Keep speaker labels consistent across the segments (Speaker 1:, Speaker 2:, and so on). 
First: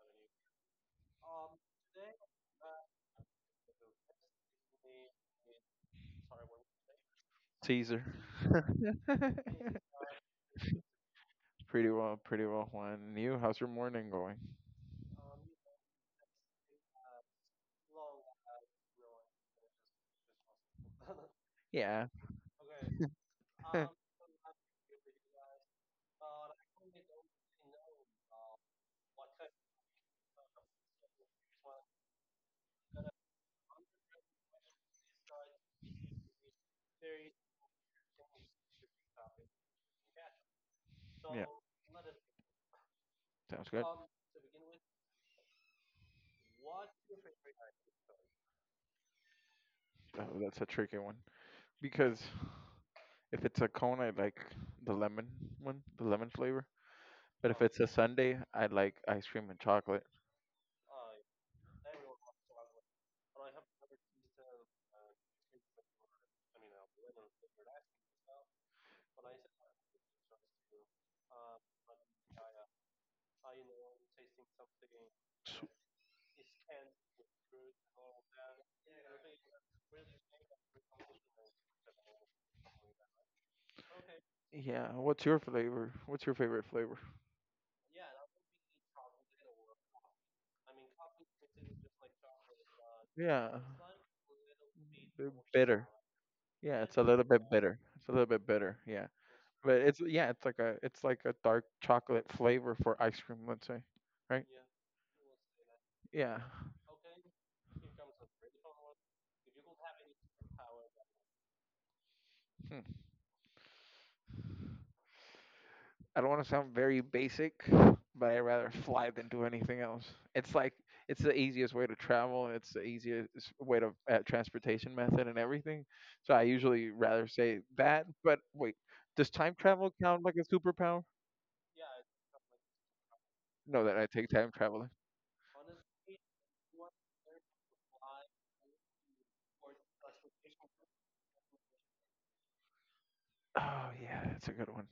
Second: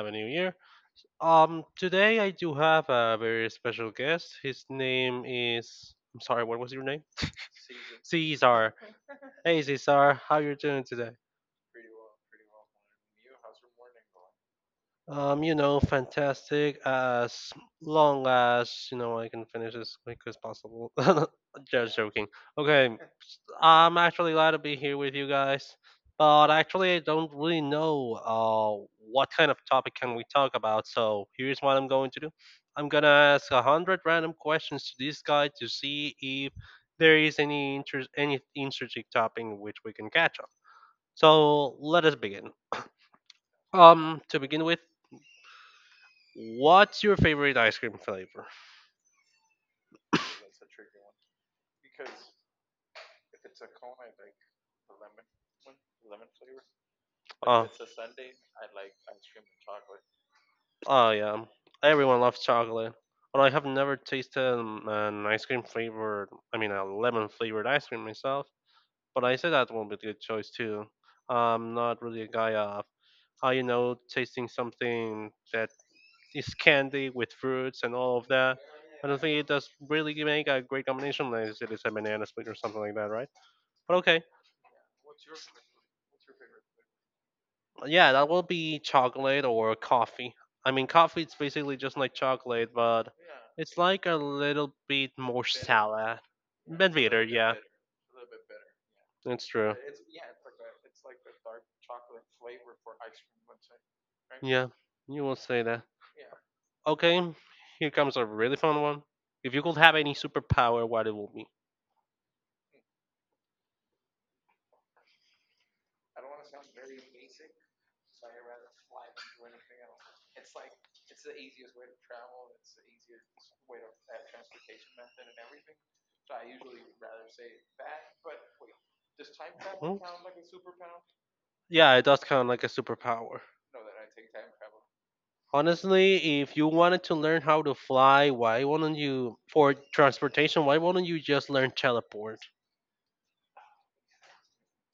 Speaker 1: Happy New Year. Today I do have a very special guest. His name is. I'm sorry, what was your name?
Speaker 2: Teaser.
Speaker 1: Caesar. Hey, Caesar, how you doing today?
Speaker 2: Pretty well, pretty well. Juan, you, how's your morning going?
Speaker 1: You know, fantastic. As long as you know, I can finish as quick as possible. Just
Speaker 2: Yeah,
Speaker 1: joking. Okay, I'm actually glad to be here with you guys, but actually, I don't really know what kind of topic can we talk about. So here's what I'm going to do. I'm gonna ask a hundred random questions to this guy to see if there is any interesting topic in which we can catch on.
Speaker 2: Yeah.
Speaker 1: So let us begin.
Speaker 2: Sounds good.
Speaker 1: To begin with. What's your favorite ice cream flavor? Like
Speaker 2: Oh, that's a tricky one because if it's a cone, I like the lemon one, the lemon flavor. But if
Speaker 1: oh,
Speaker 2: it's a okay. Sundae, I like ice cream and chocolate.
Speaker 1: oh yeah, everyone loves chocolate. But I have never tasted an ice cream flavored, I mean, a lemon flavored ice cream myself. But I say that one would be a good choice too. I'm not really a guy of, you know, tasting something
Speaker 2: S-
Speaker 1: that is candy with fruits and all of that. I don't think it does really make a great combination unless it is a banana split or something like that, right? But okay,
Speaker 2: Yeah, what's your flavor? What's your favorite flavor?
Speaker 1: yeah, that will be chocolate or coffee. I mean, coffee is basically just like chocolate, but
Speaker 2: Yeah,
Speaker 1: it's like a little bit
Speaker 2: the
Speaker 1: more
Speaker 2: bitter.
Speaker 1: sour.
Speaker 2: Yeah,
Speaker 1: Bit
Speaker 2: it's a
Speaker 1: bitter,
Speaker 2: little bit
Speaker 1: yeah.
Speaker 2: bitter. It's a little bit bitter. Yeah,
Speaker 1: It's true.
Speaker 2: but it's like a it's like a dark chocolate flavor for ice cream. Let's say, right?
Speaker 1: Yeah, you will say that.
Speaker 2: Yeah.
Speaker 1: Okay, here comes a really fun one. If you could have any superpower, what it will be?
Speaker 2: Hmm. I don't want to sound very basic, but I'd rather fly than do anything else. It's like it's the easiest way to travel, and it's the easiest way to transportation method and everything. So I usually rather say that. But wait, does time travel
Speaker 1: Hmm?
Speaker 2: count like a superpower?
Speaker 1: Yeah, it does count like a superpower.
Speaker 2: No, that I take time traveling.
Speaker 1: Honestly, if you wanted to learn how to fly, why wouldn't you, for transportation, why wouldn't you just learn teleport?
Speaker 2: Oh yeah, that's a good one.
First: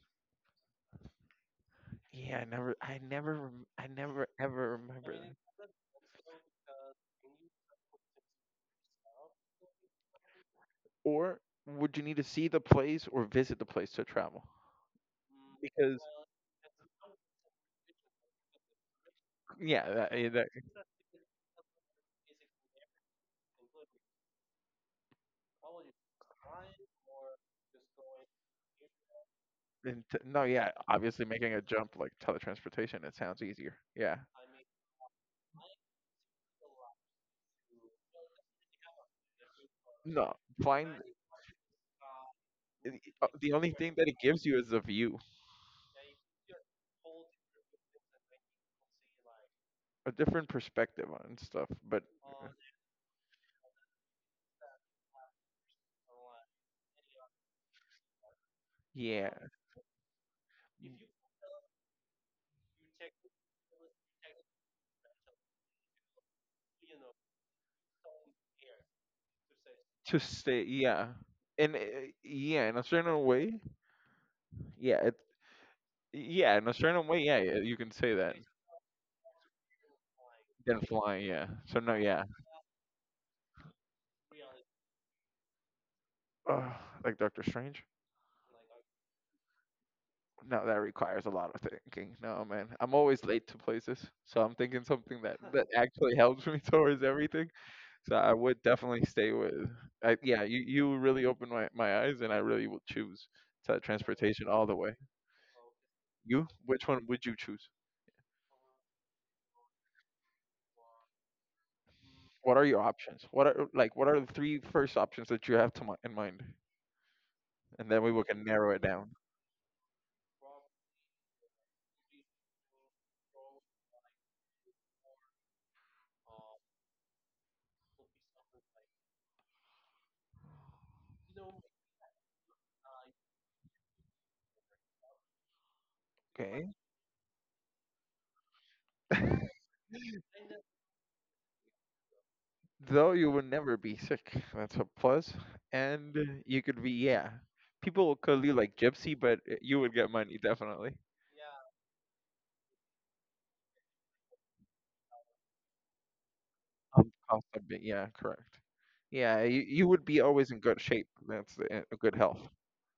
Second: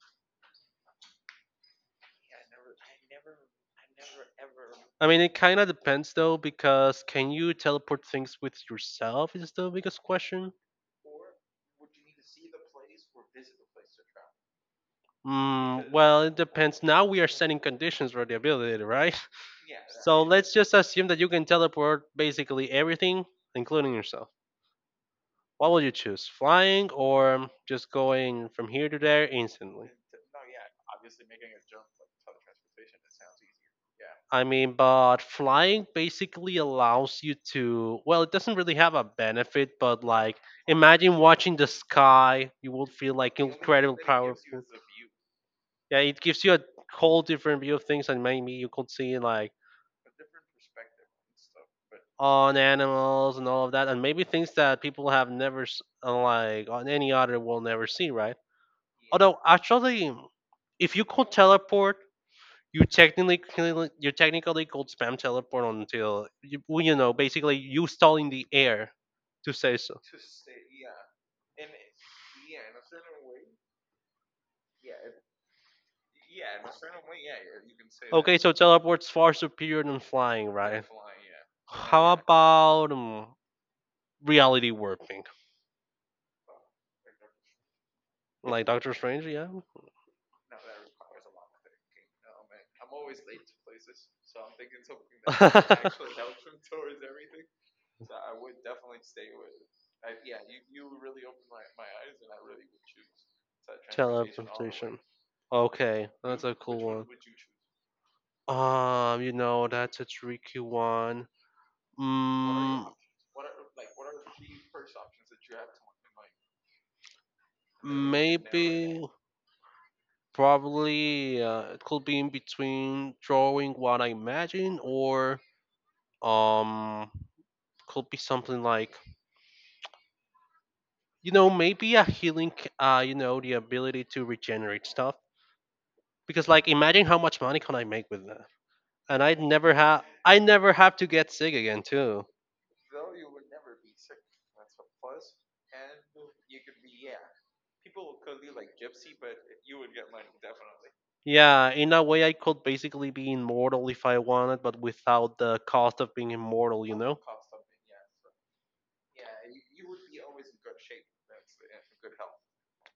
Speaker 2: I never ever
Speaker 1: I
Speaker 2: remember
Speaker 1: mean,
Speaker 2: that.
Speaker 1: it kind of depends though, because can you teleport things with yourself is the biggest question.
Speaker 2: Or would you need to see the place or visit the place to travel?
Speaker 1: Mm,
Speaker 2: Because
Speaker 1: well, it depends. Now we are setting conditions for the ability, right?
Speaker 2: yeah, that,
Speaker 1: So
Speaker 2: eh, that,
Speaker 1: let's just assume that you can teleport basically everything, including yourself. What will you choose? Flying or just going from here to there instantly?
Speaker 2: and t- no, Yeah, obviously making a jump like teletransportation, it sounds easier. Yeah,
Speaker 1: I mean, but flying basically allows you to, well, it doesn't really have a benefit, but
Speaker 2: no,
Speaker 1: like
Speaker 2: flying.
Speaker 1: imagine watching the sky, you
Speaker 2: eh,
Speaker 1: would feel
Speaker 2: uh,
Speaker 1: like
Speaker 2: The only thing
Speaker 1: incredible
Speaker 2: that it
Speaker 1: power.
Speaker 2: gives you is a view,
Speaker 1: Yeah, it gives you a whole different view of things, and maybe you could see like
Speaker 2: a different perspective on stuff. But
Speaker 1: on animals and all of that, and maybe things that people have never, like on any other will never see, right?
Speaker 2: yeah,
Speaker 1: Although, actually, if you could teleport, you technically you're technically called spam teleport until you, well, you know basically you stall in the air to say so.
Speaker 2: to stay, and eh, yeah, in a certain way, yeah, Yeah, in a certain way, yeah, yeah, you can say that.
Speaker 1: Okay, so teleport's far superior than flying,
Speaker 2: Than
Speaker 1: right?
Speaker 2: flying, yeah. So no,
Speaker 1: How
Speaker 2: yeah.
Speaker 1: about reality warping,
Speaker 2: Ugh, like Doctor Strange?
Speaker 1: like Doctor Strange? Yeah.
Speaker 2: No, that requires a lot of thinking. No, man, I'm always late to places, so I'm thinking something that actually helps me towards everything. So I would definitely stay with. Yeah, you really opened my eyes, and I really will choose transportation all the way.
Speaker 1: Teleportation. Okay, that's
Speaker 2: You,
Speaker 1: a
Speaker 2: which
Speaker 1: cool
Speaker 2: one
Speaker 1: one.
Speaker 2: would you choose?
Speaker 1: You know that's a tricky one.
Speaker 2: What are your
Speaker 1: Mm,
Speaker 2: options? What are like what are the three first options that you have to in mind, and then we will can
Speaker 1: maybe,
Speaker 2: narrow it down.
Speaker 1: probably, it could be in between drawing what I imagine or um, could be something like you know maybe a you know, the ability to regenerate stuff. Because
Speaker 2: Okay.
Speaker 1: like, imagine how much money can I make with that? And I never have to get sick again too.
Speaker 2: Though you will never be sick. That's a plus. And you could be, yeah. People will call you like gypsy, but you would get money definitely.
Speaker 1: Yeah, in a way, I could basically be immortal if I wanted, but without the cost of being immortal, you know.
Speaker 2: Cost a bit. Yeah, correct. Yeah, you would be always in good shape. That's a good health.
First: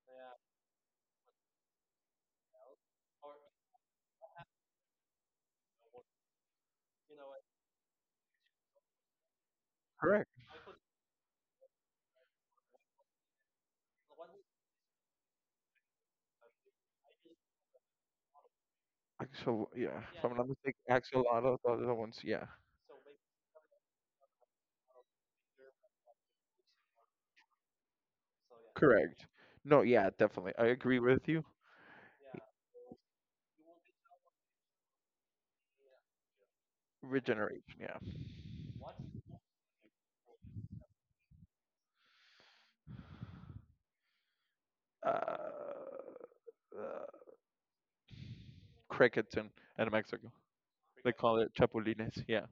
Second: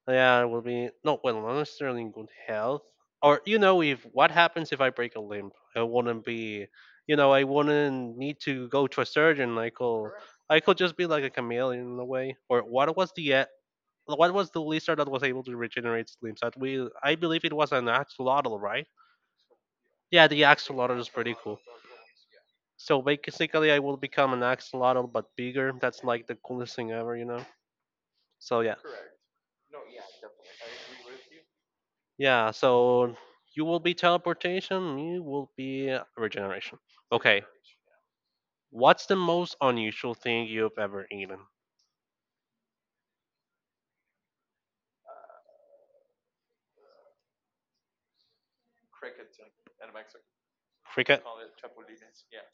Speaker 1: Yeah, it will be no well, unless they're in good health. Or you know, if what happens if I break a limb, I wouldn't be, you know, I wouldn't need to go to a surgeon.
Speaker 2: Correct.
Speaker 1: I could just be like a chameleon in a way. Or what was the lizard that was able to regenerate its limbs? That we, I believe it was an axolotl, right?
Speaker 2: Axel, yeah. If
Speaker 1: Yeah,
Speaker 2: I'm
Speaker 1: the
Speaker 2: not mistaken,
Speaker 1: axolotl is pretty cool.
Speaker 2: axolotls are the ones. Yeah,
Speaker 1: So basically, I will become an axolotl but bigger. That's like the coolest thing ever, you know. So yeah.
Speaker 2: correct. No, yeah, definitely. I agree with you.
Speaker 1: Yeah, so you will be teleportation, you will be regeneration. Okay,
Speaker 2: Regeneration. Yeah.
Speaker 1: what's the most unusual thing you've ever eaten?
Speaker 2: Uh, uh, Crickets in Mexico, they
Speaker 1: Cricket?
Speaker 2: call it chapulines. Yeah.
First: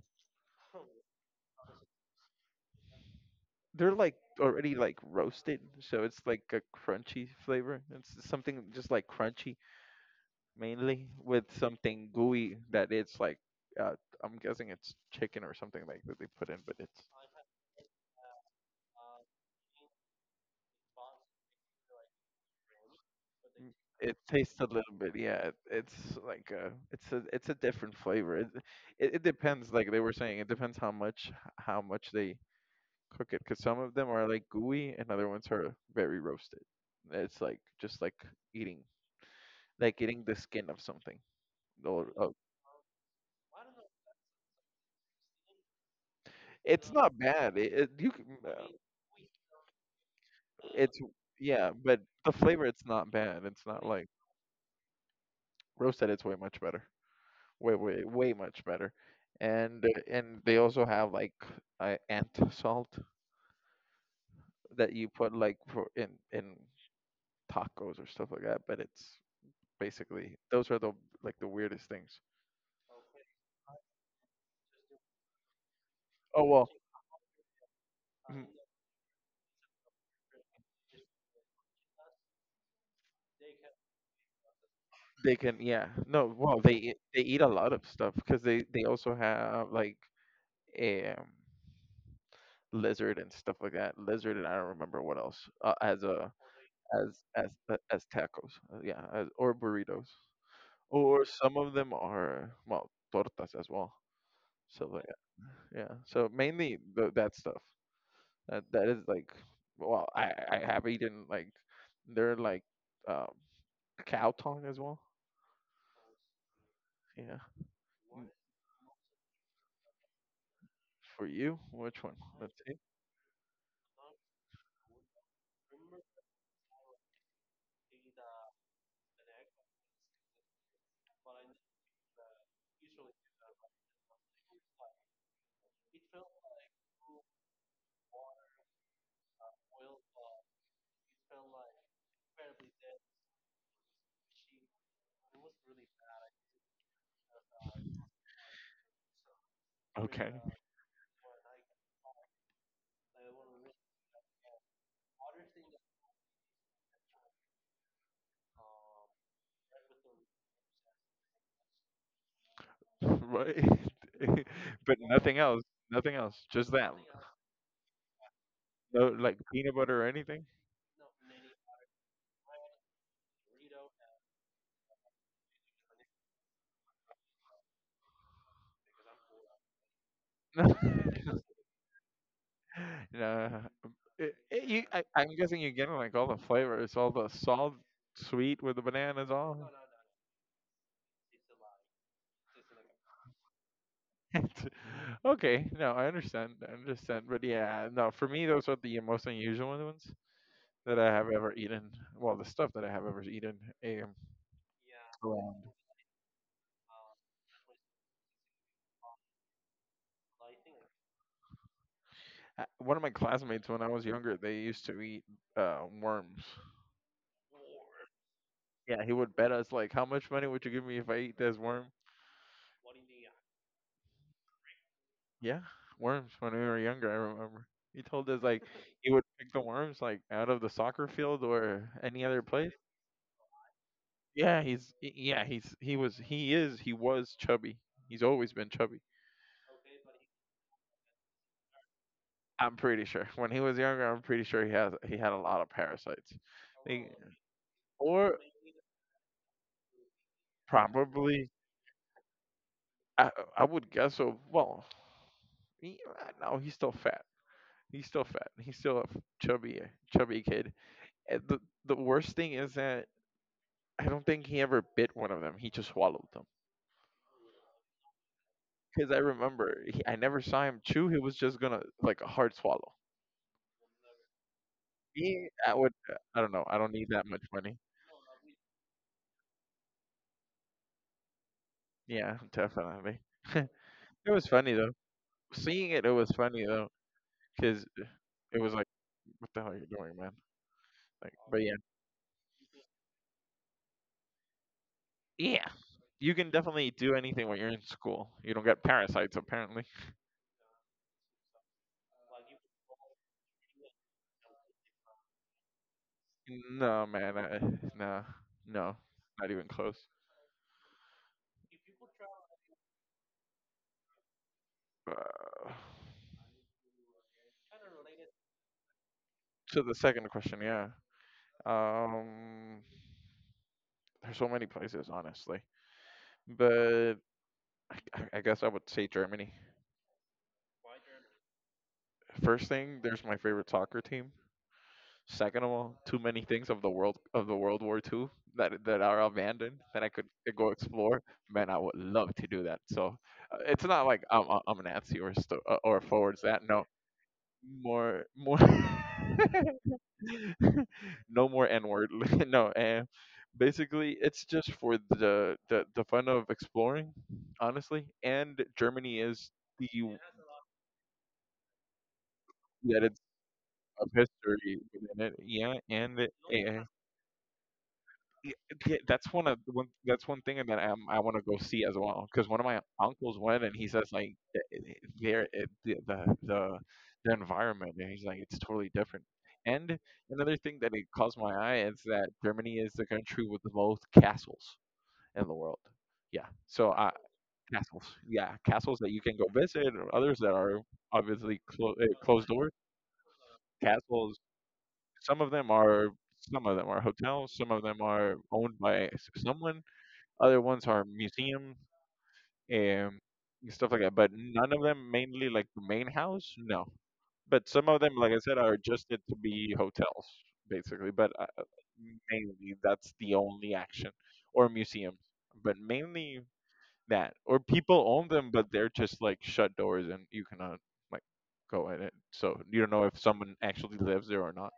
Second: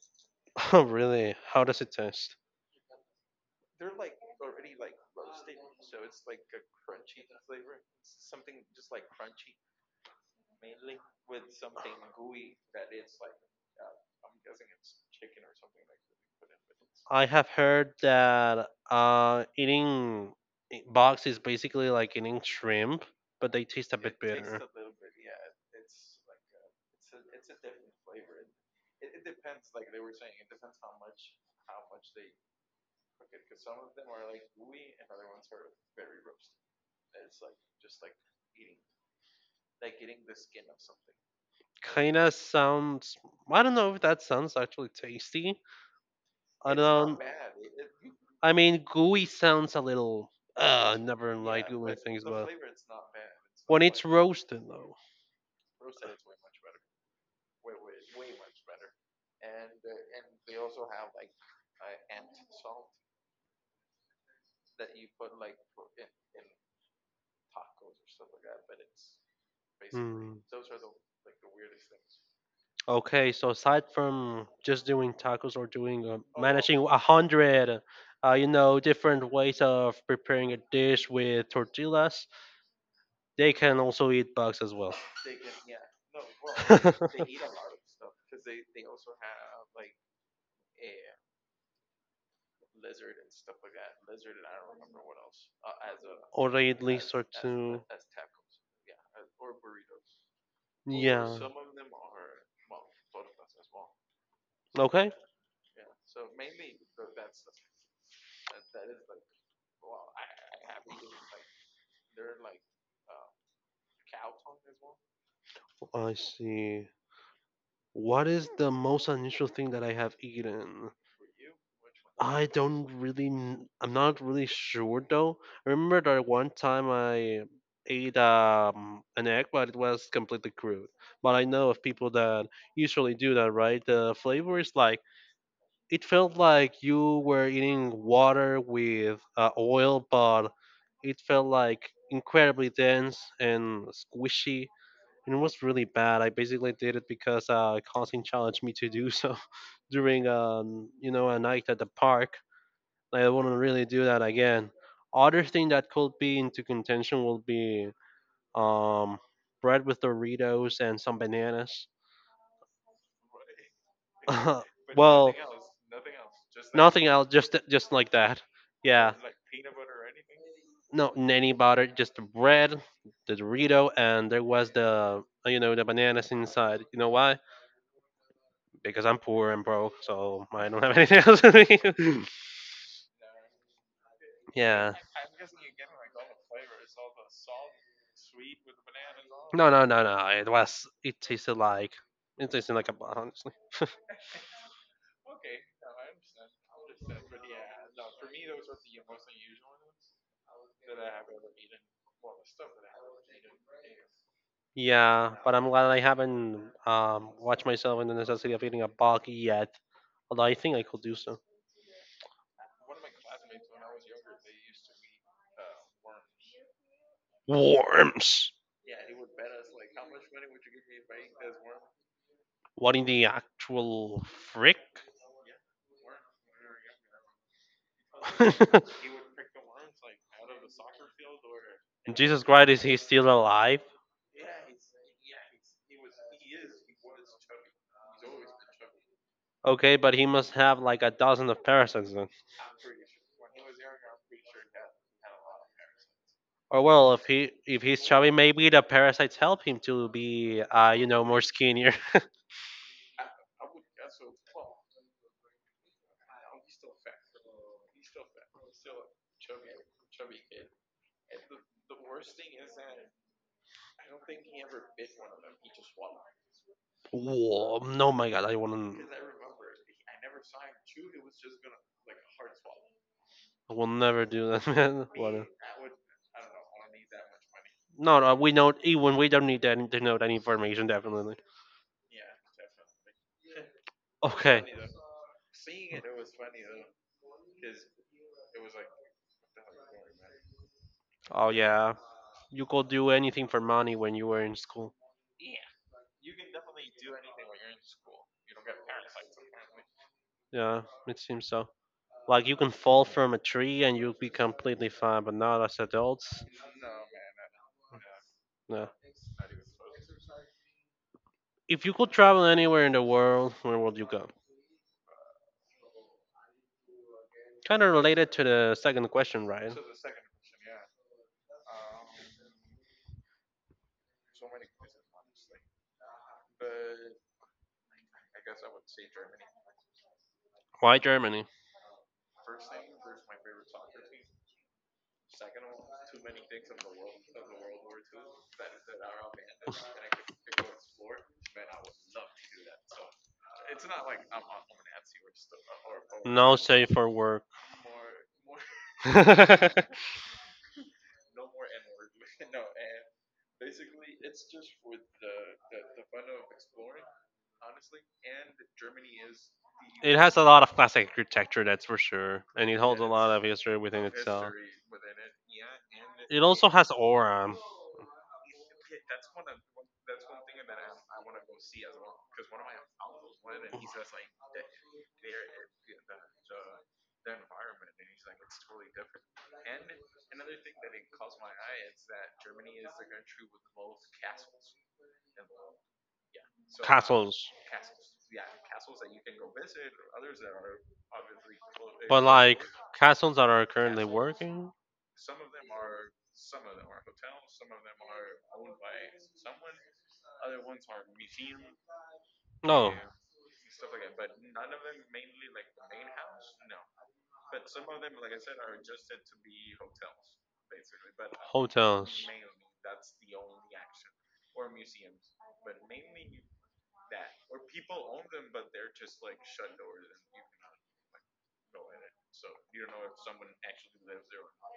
Speaker 1: Oh, really? How does it taste?
Speaker 2: They're like already like roasted, so it's like a crunchy flavor. It's something just like crunchy mainly with something gooey that it's like uh, I'm guessing it's chicken or something like that they put in, but
Speaker 1: I have heard that bugs is basically like eating shrimp, but they
Speaker 2: mm,
Speaker 1: taste a
Speaker 2: it
Speaker 1: bit
Speaker 2: tastes
Speaker 1: bitter.
Speaker 2: a little bit yeah it's a different flavor it depends like they were saying it depends how much they cook it because some of them are like gooey and other ones are very roasted. It's like just eating like eating the skin of something. Or
Speaker 1: Kinda
Speaker 2: oh,
Speaker 1: sounds. I don't know if that sounds actually tasty. I
Speaker 2: it's not
Speaker 1: don't.
Speaker 2: bad. It you can,
Speaker 1: I mean, gooey sounds a little.
Speaker 2: it's
Speaker 1: Never yeah, like
Speaker 2: yeah,
Speaker 1: gooey
Speaker 2: but
Speaker 1: things,
Speaker 2: the
Speaker 1: but
Speaker 2: flavor it's not bad. It's
Speaker 1: when
Speaker 2: not
Speaker 1: it's
Speaker 2: like
Speaker 1: roasted though.
Speaker 2: roasted. It's way much better. Way way way much better. And they also have like ant salt that you put like for in tacos or stuff like that. But it's basically
Speaker 1: Hmm.
Speaker 2: those are the like the weirdest things.
Speaker 1: Okay, so aside from just doing tacos or doing
Speaker 2: Oh well,
Speaker 1: managing a hundred,
Speaker 2: mm,
Speaker 1: you know, different ways of preparing a dish with tortillas, they can also eat bugs as well.
Speaker 2: they can yeah no well they eat a lot of stuff because they also have like um lizard and stuff like that. Lizard and I don't remember what else. Uh, as a
Speaker 1: Or they at least are too much.
Speaker 2: as tacos, yeah, as, or burritos, or
Speaker 1: Yeah.
Speaker 2: some of them are well tortas as well. So like,
Speaker 1: Okay.
Speaker 2: yeah, yeah. So mainly that stuff. That that is like, well, I have eaten like they're like um, cow tongue as well.
Speaker 1: I see.
Speaker 2: Yeah,
Speaker 1: What is the most unusual thing that I have eaten?
Speaker 2: for you, which one?
Speaker 1: I
Speaker 2: Let's see.
Speaker 1: don't really, I'm not really sure though. I remember that one time I ate an egg, but it was completely crude. But I know of people that usually do that, right? The flavor is like, it felt like you were eating water with oil, but it felt like incredibly dense and squishy and it was really bad. I basically did it because Constant challenged me to do so during
Speaker 2: Okay,
Speaker 1: you know a night at the park. I wouldn't really do that again. Other thing that could be into contention will be um, bread with Doritos and some bananas.
Speaker 2: right. But
Speaker 1: Well,
Speaker 2: nothing else. Nothing else. Just that.
Speaker 1: nothing else, just like that.
Speaker 2: No,
Speaker 1: Yeah,
Speaker 2: like
Speaker 1: anything.
Speaker 2: peanut butter or anything.
Speaker 1: No nanny butter, just the bread, the Dorito, and there was the you know the bananas inside. You know why? Because I'm poor and broke, so
Speaker 2: No,
Speaker 1: I don't have anything else to do.
Speaker 2: no.
Speaker 1: Yeah.
Speaker 2: I'm guessing you're getting like all the flavors, all the salt, sweet with the bananas, all.
Speaker 1: No, no, no, no. It was. It tasted like. It tasted like a bug, honestly.
Speaker 2: Okay, no, I understand, but yeah, no, for me those are the most unusual ones that I have ever eaten. Well, the stuff that I have ever eaten. Um,
Speaker 1: Yeah, but I'm glad I haven't watched myself in the necessity of eating a bug yet. Although I think I could do so.
Speaker 2: One of my classmates when I was younger, they used to eat worms.
Speaker 1: Worms.
Speaker 2: Yeah, he would bet us like, how much money would you give me if I eat this worm?
Speaker 1: What in the actual frick?
Speaker 2: Yeah, worms when we were younger, I remember. He told us like
Speaker 1: And
Speaker 2: he would pick the worms like out of the soccer field or any other
Speaker 1: Jesus Christ,
Speaker 2: place.
Speaker 1: is he still alive?
Speaker 2: He is he was chubby. He's always been chubby.
Speaker 1: Okay, but he must have like a dozen of parasites then.
Speaker 2: I'm pretty sure. When he was younger, I'm pretty sure he had a lot of parasites.
Speaker 1: Or
Speaker 2: They-
Speaker 1: well, if he if he's chubby,
Speaker 2: or
Speaker 1: maybe the parasites help him to be, you know, more
Speaker 2: probably
Speaker 1: skinnier.
Speaker 2: I I would guess so. Well, no, he's still fat. He's still fat. He's still a chubby kid. And the worst thing is that I don't think he ever bit one of them. He just swallowed them.
Speaker 1: Whoa, no, my God, I wouldn't,
Speaker 2: Because I remember, I never saw him chew. He was just gonna like a hard swallow.
Speaker 1: I will never do that, man.
Speaker 2: Me,
Speaker 1: What?
Speaker 2: I would. I don't know. I don't need that much money.
Speaker 1: No, no, we know even we don't need that to know that information, definitely.
Speaker 2: Yeah, definitely. It was
Speaker 1: Okay.
Speaker 2: funny though. Seeing it, it was funny though. Because it was like, what the hell are you doing, man? Like,
Speaker 1: Oh
Speaker 2: but yeah,
Speaker 1: yeah, you could do anything for money when you were in school.
Speaker 2: yeah. You can definitely do anything when you're in school. You don't get parasites apparently.
Speaker 1: Yeah, it seems so. Like you can fall from a tree and you'll be completely fine, but not as adults.
Speaker 2: No, man. I, no,
Speaker 1: No.
Speaker 2: no, not even close.
Speaker 1: If you could travel anywhere in the world, where would you go?
Speaker 2: Uh,
Speaker 1: Kind of related to the second question, right?
Speaker 2: to the second question, yeah. Um, there's so many places, honestly, but I guess I would say Germany.
Speaker 1: Why Germany?
Speaker 2: First thing, there's my favorite soccer team. Second of all, too many things of the World War Two that that are abandoned that I could go explore. Man, I would love to do that. So it's not like I'm a Nazi or or forwards
Speaker 1: No
Speaker 2: that. No,
Speaker 1: save for work.
Speaker 2: more more.
Speaker 1: It
Speaker 2: No more N word. No, and basically it's just for the fun of exploring, honestly. And Germany is the
Speaker 1: has a lot of classic architecture, that's for sure, and it holds
Speaker 2: that
Speaker 1: a
Speaker 2: it's
Speaker 1: lot of history within
Speaker 2: of
Speaker 1: itself.
Speaker 2: history within it.
Speaker 1: It also has aura
Speaker 2: Yeah, yeah, that's one of one. That's one thing that I want to go see as well. Because one of my uncles went, and he says like, the the environment, and he's like, it's totally different. And another thing that it caught my eye is that Germany is the country with the most castles in the world. Yeah, so
Speaker 1: castles,
Speaker 2: castles. Yeah, castles that you can go visit, or others that are obviously
Speaker 1: they but probably
Speaker 2: closed
Speaker 1: like
Speaker 2: door
Speaker 1: castles that are currently castles
Speaker 2: castles.
Speaker 1: working.
Speaker 2: Some of them are. Some of them are hotels. Some of them are owned by someone, other ones are museum
Speaker 1: No
Speaker 2: and stuff like that, but none of them mainly like the main house. No, but some of them, like I said, are adjusted to be hotels basically. But
Speaker 1: hotels.
Speaker 2: mainly that's the only action or museums, but mainly that or people own them, but they're just like shut doors and you cannot like go in it. So you don't know if someone actually lives there or not.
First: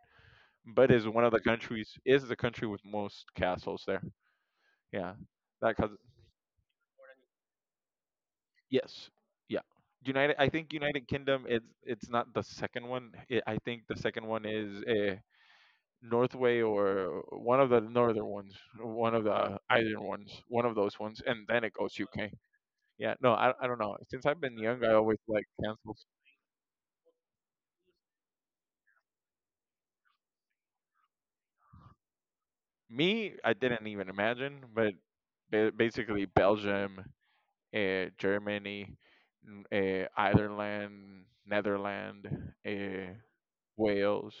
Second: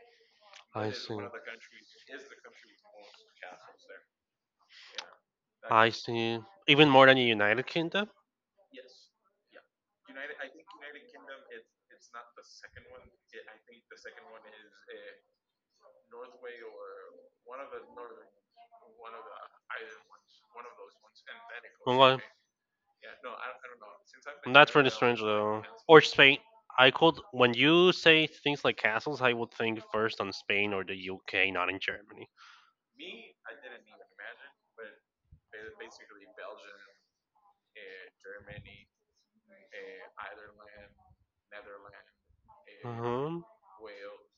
Speaker 2: But
Speaker 1: I
Speaker 2: is
Speaker 1: see.
Speaker 2: one of the countries is the country with most castles there. Yeah, that cause.
Speaker 1: I see. Even more than the United Kingdom.
Speaker 2: Yes. Yeah. United. I think United Kingdom. It's not the second one. I think the second one is Northway or one of the northern ones, one of the island ones, one of those ones, and then it goes
Speaker 1: Well, why-
Speaker 2: UK. Yeah. No, I don't know. Since I've been
Speaker 1: that's
Speaker 2: young,
Speaker 1: pretty
Speaker 2: I always
Speaker 1: strange
Speaker 2: like
Speaker 1: though. Or
Speaker 2: cancels.
Speaker 1: Spain. I could when you say things like castles, I would think first on Spain or the UK, not in Germany.
Speaker 2: Me, I didn't even imagine, but basically Belgium, Germany, Ireland, Netherlands, uh,
Speaker 1: Hmm.
Speaker 2: Wales,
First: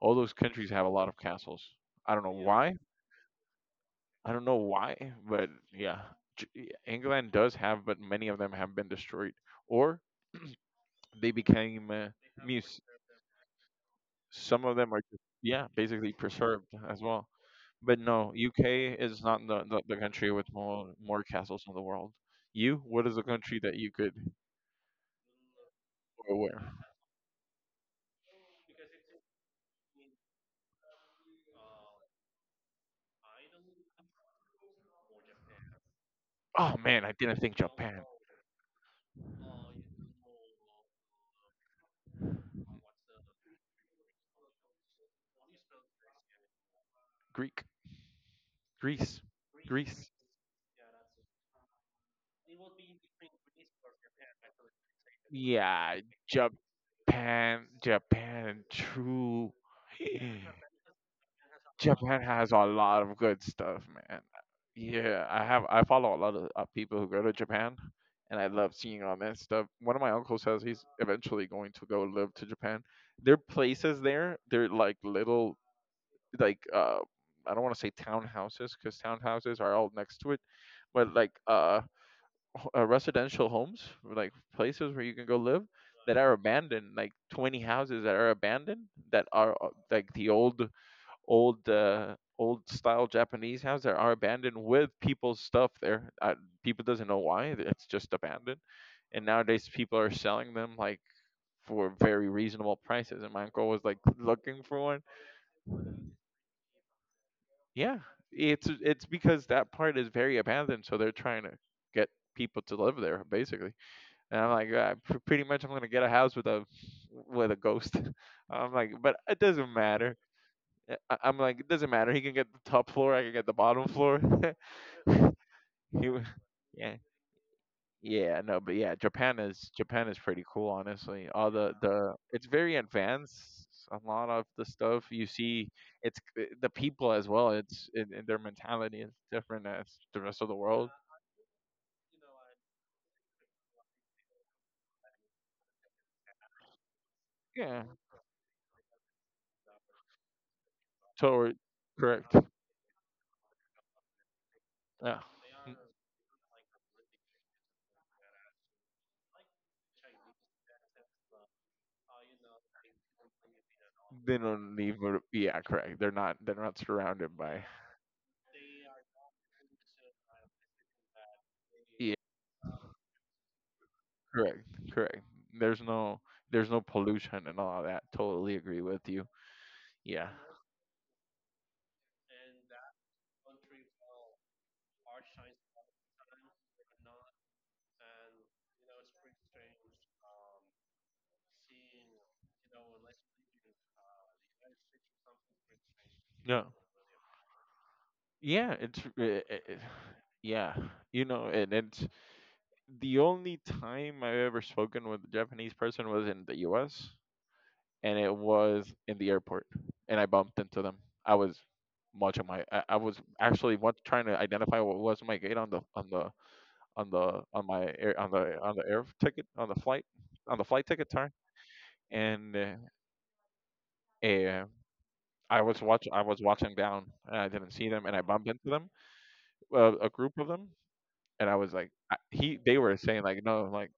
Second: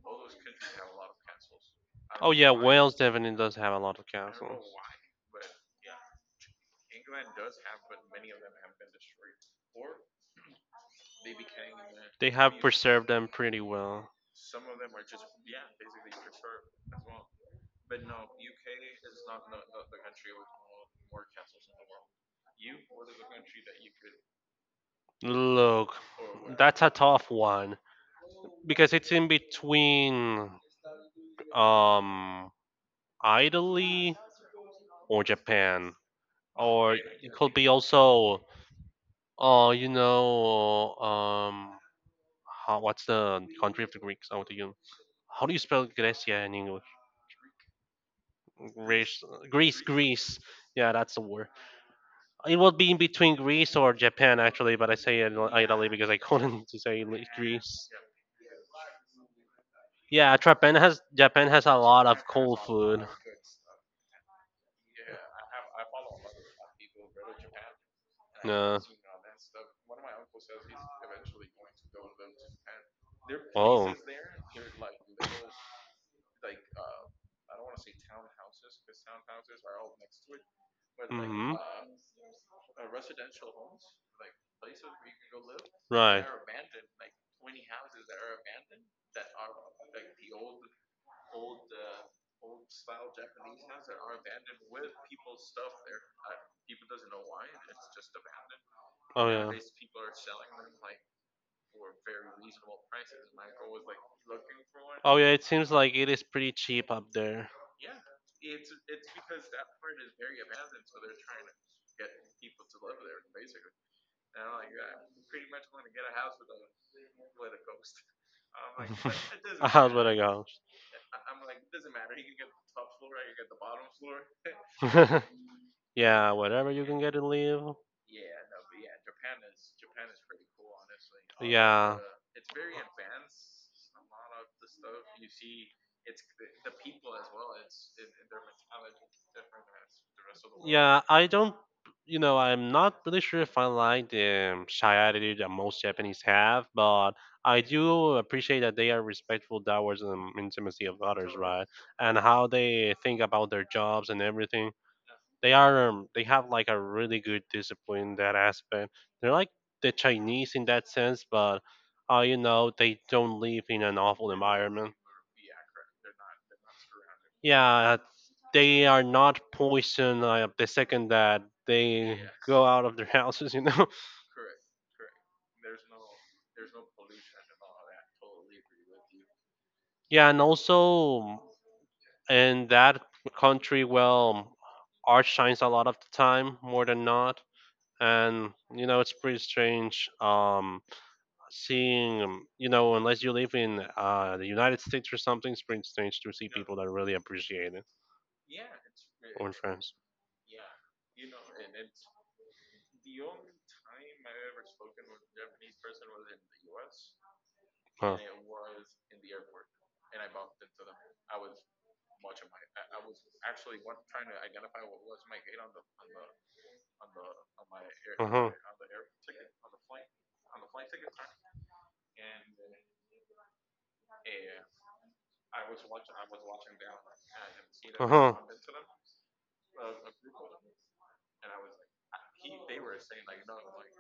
Speaker 2: all those countries have a lot of castles. I don't
Speaker 1: Oh
Speaker 2: know
Speaker 1: yeah,
Speaker 2: why.
Speaker 1: Wales definitely does have a lot of
Speaker 2: I don't know
Speaker 1: castles.
Speaker 2: why, but yeah, England does have, but many of them have been destroyed or they became
Speaker 1: They have
Speaker 2: muse.
Speaker 1: preserved them pretty well.
Speaker 2: Some of them are just yeah, basically preserved as well. But no, UK is not the country with more castles in the world. You, what is the country that you could
Speaker 1: Look,
Speaker 2: or where?
Speaker 1: that's a tough one because it's in between um Italy or Japan,
Speaker 2: Oh
Speaker 1: or
Speaker 2: man, I
Speaker 1: it
Speaker 2: didn't
Speaker 1: could
Speaker 2: think
Speaker 1: be
Speaker 2: Japan.
Speaker 1: also, oh, you know, how what's the country of the Greeks? How to you how do you spell Grecia in English?
Speaker 2: Greek, Greece,
Speaker 1: Greece,
Speaker 2: Greece.
Speaker 1: Greece. Yeah, that's the word. It would be in between Greece or Japan actually, but I say Italy
Speaker 2: Yeah,
Speaker 1: because I couldn't to say Greece.
Speaker 2: Japan, true.
Speaker 1: Yeah, Japan has a lot
Speaker 2: Japan
Speaker 1: of
Speaker 2: has a
Speaker 1: cold
Speaker 2: lot
Speaker 1: food.
Speaker 2: of good stuff, man. Yeah, I have. I follow a lot of people who go to Japan, and I love
Speaker 1: No.
Speaker 2: seeing all that stuff. One of my uncles says he's eventually going to go live to Japan. There are
Speaker 1: Oh.
Speaker 2: places there. They're like little, like I don't want to say townhouses because townhouses are all next to it, but
Speaker 1: Hmm.
Speaker 2: residential homes, like places where you can go live that
Speaker 1: Right.
Speaker 2: are abandoned, like 20 houses that are abandoned that are like the old style Japanese houses that are abandoned with people's stuff there. People doesn't know why it's just abandoned, and
Speaker 1: Oh yeah.
Speaker 2: nowadays people are selling them like for very reasonable prices. And my uncle was like looking for one.
Speaker 1: Oh yeah, it seems like it is pretty cheap up there.
Speaker 2: Yeah, it's because that part is very abandoned, so they're trying to get people to live there basically. And I'm like, yeah, pretty much I'm gonna get a house with a ghost. I'm like, but it
Speaker 1: Was
Speaker 2: doesn't matter.
Speaker 1: gonna
Speaker 2: I'm like, it doesn't matter. He can get the top floor. I can get the bottom floor.
Speaker 1: go.
Speaker 2: he, wa-
Speaker 1: Yeah, whatever you
Speaker 2: yeah,
Speaker 1: can get in leave.
Speaker 2: yeah, no, but yeah, Japan is pretty cool, honestly. All
Speaker 1: Yeah.
Speaker 2: the it's very advanced. A lot of the stuff you see, the people as well. It's in their mentality is different as the rest of the world.
Speaker 1: Yeah, I don't. You know, I'm not really sure if I like the shy attitude that most Japanese have, but I
Speaker 2: Yeah,
Speaker 1: do appreciate that they are respectful towards the intimacy of others,
Speaker 2: totally
Speaker 1: right? And
Speaker 2: correct.
Speaker 1: how they think about their jobs and everything.
Speaker 2: Yeah.
Speaker 1: They are they have like a really good discipline in that aspect. They're like the Chinese in that sense, but you know they don't live in an awful
Speaker 2: They don't
Speaker 1: environment.
Speaker 2: need. Yeah, correct. They're not. They're not surrounded by.
Speaker 1: Yeah, they are not poisoned the second that
Speaker 2: Yeah,
Speaker 1: they go out of their houses. You know.
Speaker 2: correct. Correct. There's no. There's no pollution and all that. Totally agree with you.
Speaker 1: Yeah,
Speaker 2: Yeah.
Speaker 1: and also in that country, well, art shines a lot of the time, more than not, and you know it's pretty strange. You know, unless you live in the United States or something, it's pretty strange to see
Speaker 2: Yeah.
Speaker 1: people that really appreciate it.
Speaker 2: Yeah, it's
Speaker 1: Or
Speaker 2: it,
Speaker 1: in
Speaker 2: it,
Speaker 1: France.
Speaker 2: yeah, you know, and it's the only time I've ever spoken with a Japanese person was in the U.S.
Speaker 1: Huh.
Speaker 2: And it was in the airport, and I bumped into them. I was much of my I was actually what trying to identify what was my gate on the on the on the on my air
Speaker 1: Uh huh.
Speaker 2: on the air ticket on the flight ticket, sorry. And eh, I was watch I was watching down and I didn't see them
Speaker 1: Uh
Speaker 2: and I
Speaker 1: huh.
Speaker 2: bumped into them, a group of them. And I was like, I, he they were saying like, no, like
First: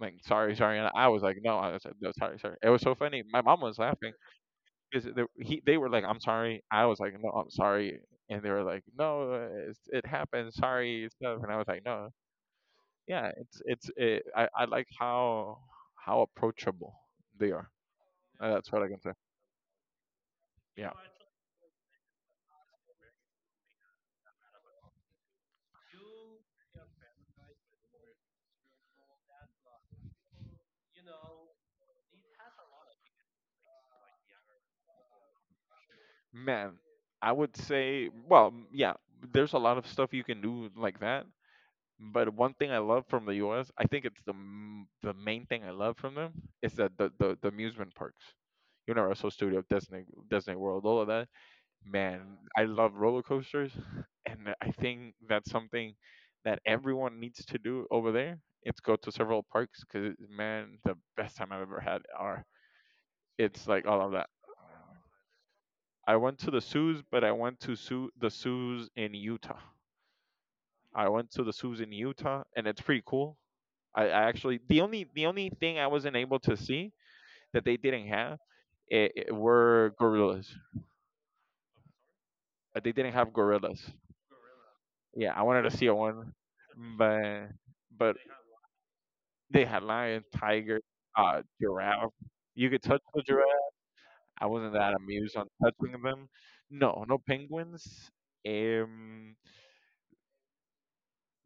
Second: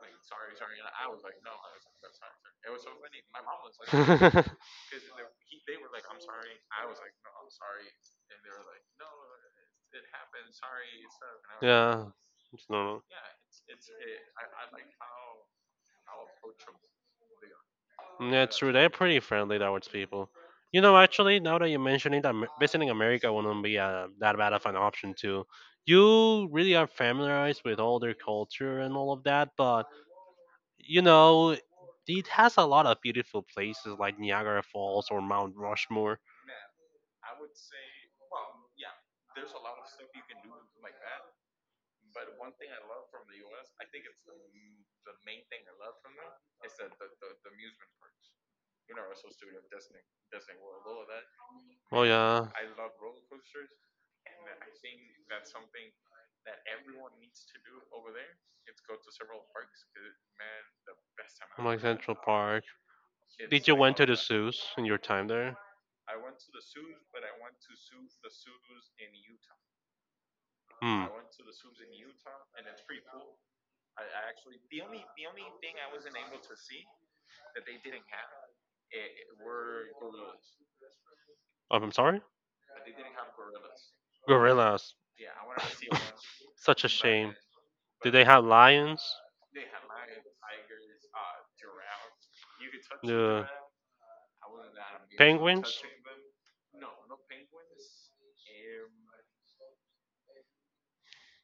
Speaker 2: like sorry sorry, and I was like, no, I said no, sorry sorry. It was so funny, my mom was laughing, 'cause they were like, "I'm sorry." I was like, "No, I'm sorry." And they were like, "No, it's it happened. Sorry, it's stuff." And I was like,
Speaker 1: Yeah.
Speaker 2: "No,
Speaker 1: It's normal.
Speaker 2: yeah, I like how approachable they are.
Speaker 1: Yeah, it's true.
Speaker 2: That's what
Speaker 1: They're
Speaker 2: I can say.
Speaker 1: pretty friendly towards people. You
Speaker 2: Yeah,
Speaker 1: know, actually, now that you mention it, visiting America wouldn't be that bad of an option too. You really are familiarized with all their culture and all of that, but you know, it has a lot of beautiful places like Niagara Falls or Mount Rushmore.
Speaker 2: man, I would say, well, yeah, there's a lot of stuff you can do like that. But one thing I love from the U.S., I think it's the the main thing I love from them is that the amusement parks, Universal Studio, Disney World, all of that.
Speaker 1: Oh
Speaker 2: Man,
Speaker 1: yeah,
Speaker 2: I love roller coasters, and I think that's something that everyone needs to do over there. It's go to several parks because man, the best time I've ever
Speaker 1: like
Speaker 2: had
Speaker 1: Central
Speaker 2: are.
Speaker 1: Park.
Speaker 2: It's
Speaker 1: Did you
Speaker 2: like
Speaker 1: went
Speaker 2: all
Speaker 1: to
Speaker 2: of
Speaker 1: the
Speaker 2: that.
Speaker 1: zoos in your time there?
Speaker 2: I went to the zoos, but I went to zoo the zoos in Utah.
Speaker 1: Hmm.
Speaker 2: I went to the zoos in Utah, and it's pretty cool. I actually the only thing I wasn't able to see that they didn't have it, were gorillas.
Speaker 1: Oh, I'm sorry.
Speaker 2: They didn't have gorillas.
Speaker 1: Gorillas.
Speaker 2: Yeah, I wanted to see a one,
Speaker 1: Such a shame.
Speaker 2: but
Speaker 1: Did
Speaker 2: but
Speaker 1: they have lions?
Speaker 2: they had lion, tiger, giraffe. You could touch the
Speaker 1: The
Speaker 2: giraffe. I wasn't that amused on
Speaker 1: penguins?
Speaker 2: touching them. No, no penguins. Um,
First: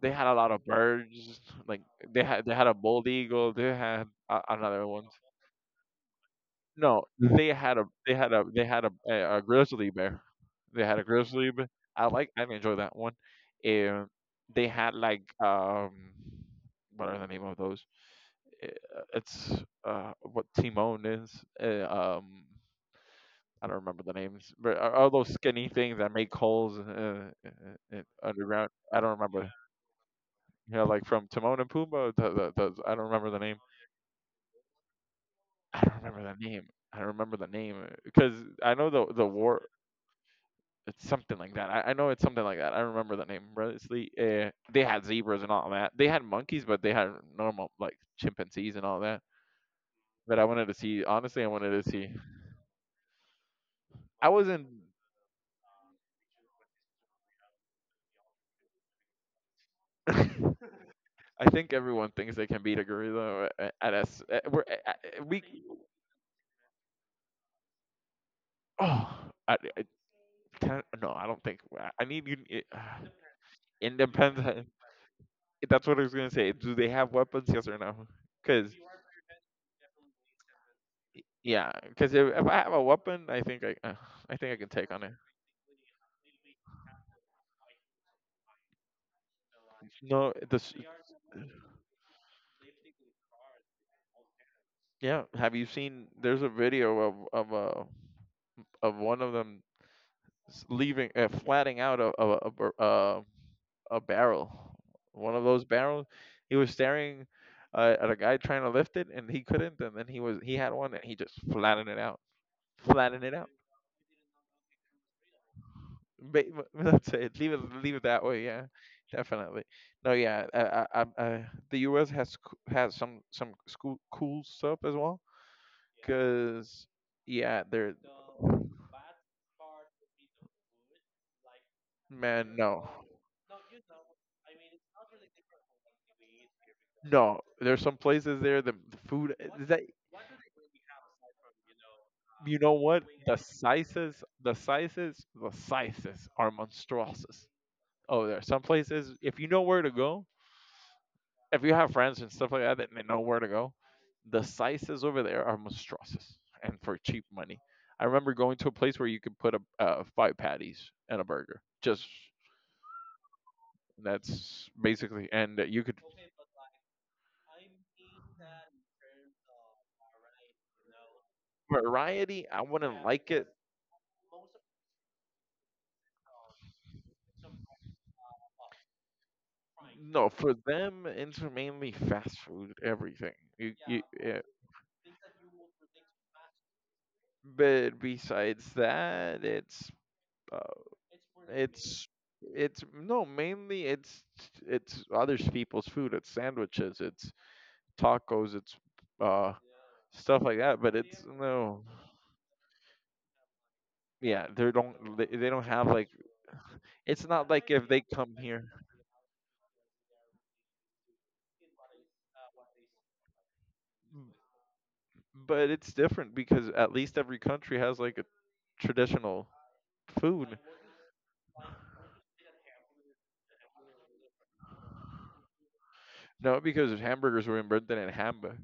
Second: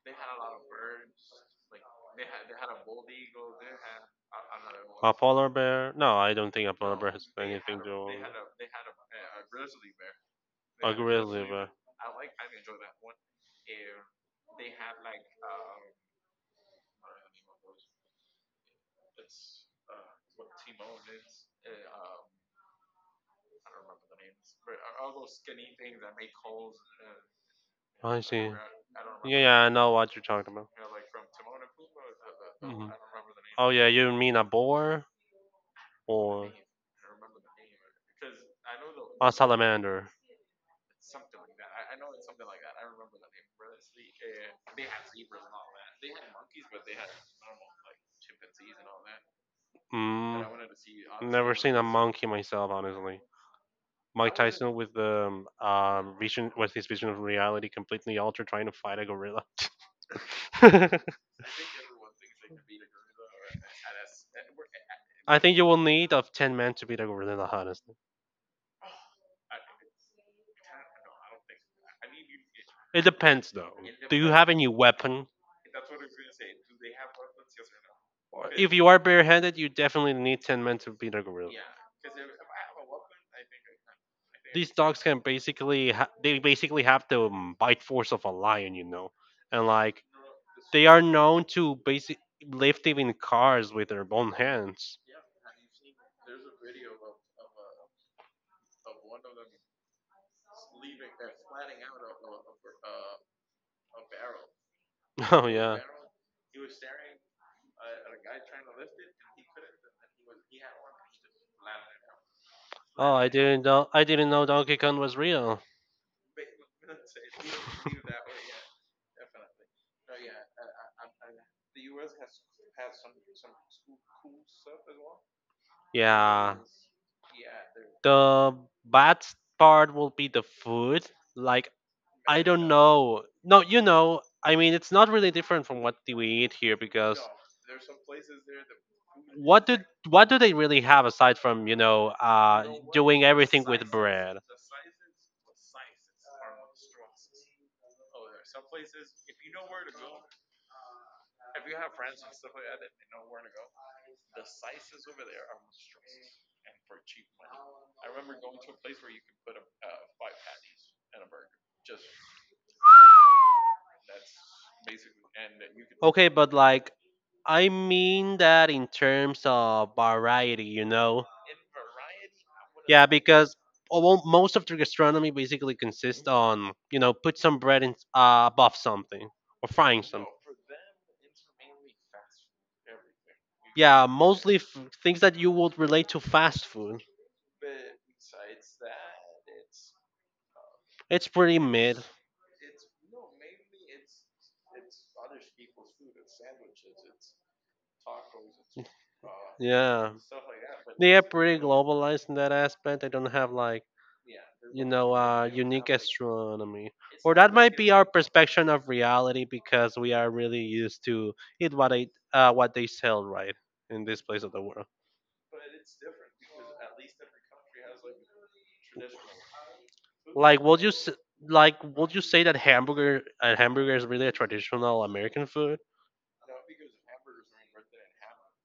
Speaker 2: they had a lot of birds. Like they had a bald eagle. They had another one.
Speaker 1: A polar bear? No, I don't think a polar
Speaker 2: No,
Speaker 1: bear has
Speaker 2: they
Speaker 1: anything
Speaker 2: had
Speaker 1: to
Speaker 2: a
Speaker 1: do.
Speaker 2: grizzly bear. They
Speaker 1: A
Speaker 2: had a
Speaker 1: grizzly
Speaker 2: grizzly bear.
Speaker 1: bear.
Speaker 2: I enjoy that one. Um, they had like what are the name of those? I- it's What Timon is. Uh, um, I don't remember the names, but all those skinny things that make holes
Speaker 1: I see.
Speaker 2: underground. I don't
Speaker 1: Yeah,
Speaker 2: remember.
Speaker 1: yeah, I know what you're talking about.
Speaker 2: Yeah, like from Timon and Pumbaa.
Speaker 1: Mhm.
Speaker 2: I don't remember the name.
Speaker 1: Oh yeah, you mean a boar
Speaker 2: I don't remember
Speaker 1: or
Speaker 2: the name. I don't remember the
Speaker 1: I
Speaker 2: name because I know the
Speaker 1: a
Speaker 2: war.
Speaker 1: salamander?
Speaker 2: It's something like that. I know it's something like that. I remember the name. But it's they had zebras and all that. They had monkeys, but they had normal like chimpanzees and all that.
Speaker 1: And
Speaker 2: But
Speaker 1: Mm,
Speaker 2: I wanted to see.
Speaker 1: I Mm,
Speaker 2: Honestly, I
Speaker 1: never seen a
Speaker 2: wanted
Speaker 1: wasn't
Speaker 2: to see.
Speaker 1: monkey myself, honestly.
Speaker 2: I
Speaker 1: Mike
Speaker 2: wasn't.
Speaker 1: Tyson with the vision, with his vision of reality completely altered, trying to fight a gorilla.
Speaker 2: I think everyone thinks they can beat a gorilla at us. Uh,
Speaker 1: I
Speaker 2: we,
Speaker 1: think you will need of 10 men to beat a gorilla, honestly.
Speaker 2: oh, I can't, no, I don't think. I need you.
Speaker 1: It depends, though.
Speaker 2: It
Speaker 1: Do you
Speaker 2: depends.
Speaker 1: have any weapon?
Speaker 2: That's what I was gonna say. Do they have weapons? Yes or no?
Speaker 1: Or if
Speaker 2: Because
Speaker 1: you are barehanded, you definitely need 10 men to beat a gorilla.
Speaker 2: yeah, because if I have a weapon, I think I think I can
Speaker 1: These
Speaker 2: take
Speaker 1: dogs
Speaker 2: on it.
Speaker 1: can basically they basically have the bite force of a lion, you know, and like
Speaker 2: No, this,
Speaker 1: they are known to basic lift even cars with their own hands.
Speaker 2: Yeah. Have you seen? There's a video of of one of them leaving, flatting out a barrel, one of
Speaker 1: Oh
Speaker 2: those
Speaker 1: yeah.
Speaker 2: barrels. He was staring at a guy trying to lift it, and he couldn't. And then he had one, and he just flattened it out,
Speaker 1: Oh,
Speaker 2: flattened
Speaker 1: I
Speaker 2: it out.
Speaker 1: didn't know. I didn't know Donkey Kong was real.
Speaker 2: Ba- That's it. Leave it that way. Yeah, definitely. No, yeah. The U.S. has has some cool stuff as well,
Speaker 1: Yeah.
Speaker 2: because yeah, they're
Speaker 1: The bad part will be the food. Like I
Speaker 2: man
Speaker 1: don't
Speaker 2: no.
Speaker 1: know. No, you know. I mean, it's not really different from what do we eat here because
Speaker 2: No, there's some places there. The food
Speaker 1: what
Speaker 2: is.
Speaker 1: do what do they really have aside from
Speaker 2: You know what?
Speaker 1: doing everything with bread?
Speaker 2: The sizes are monstrous over there. Some places, if you know where to go, if you have friends and stuff like that, and they know where to go, the sizes over there are monstrous and for cheap money. I remember going to a place where you could put a five patties and a burger. Just that's basically, and you could
Speaker 1: Okay, but like I mean that in terms of variety, you know?
Speaker 2: variety. I wouldn't
Speaker 1: Yeah,
Speaker 2: like it.
Speaker 1: because although most of the gastronomy basically consists on, you know, put some bread in, above something or frying
Speaker 2: No,
Speaker 1: something.
Speaker 2: for them, it's mainly fast food. Everything.
Speaker 1: Yeah,
Speaker 2: Yeah,
Speaker 1: mostly things that you would relate to fast food.
Speaker 2: but besides that, uh,
Speaker 1: It's pretty mid.
Speaker 2: it's it's no mainly it's other people's food. It's sandwiches. It's tacos. It's uh
Speaker 1: Yeah.
Speaker 2: stuff like that. But
Speaker 1: They are
Speaker 2: it's
Speaker 1: pretty
Speaker 2: no,
Speaker 1: globalized in that aspect. They don't have like
Speaker 2: yeah,
Speaker 1: you know,
Speaker 2: they don't
Speaker 1: unique
Speaker 2: have like
Speaker 1: astronomy.
Speaker 2: it's
Speaker 1: Or
Speaker 2: not
Speaker 1: that
Speaker 2: like
Speaker 1: might
Speaker 2: if
Speaker 1: be
Speaker 2: they
Speaker 1: our
Speaker 2: come here.
Speaker 1: perception of reality because we are really used to it what they sell right in this place of the world.
Speaker 2: But it's different because at least every country has like a traditional food.
Speaker 1: Like, would you s- like would you say that hamburger a hamburger is really a traditional American food?
Speaker 2: No, because hamburgers were invented in Hamburg.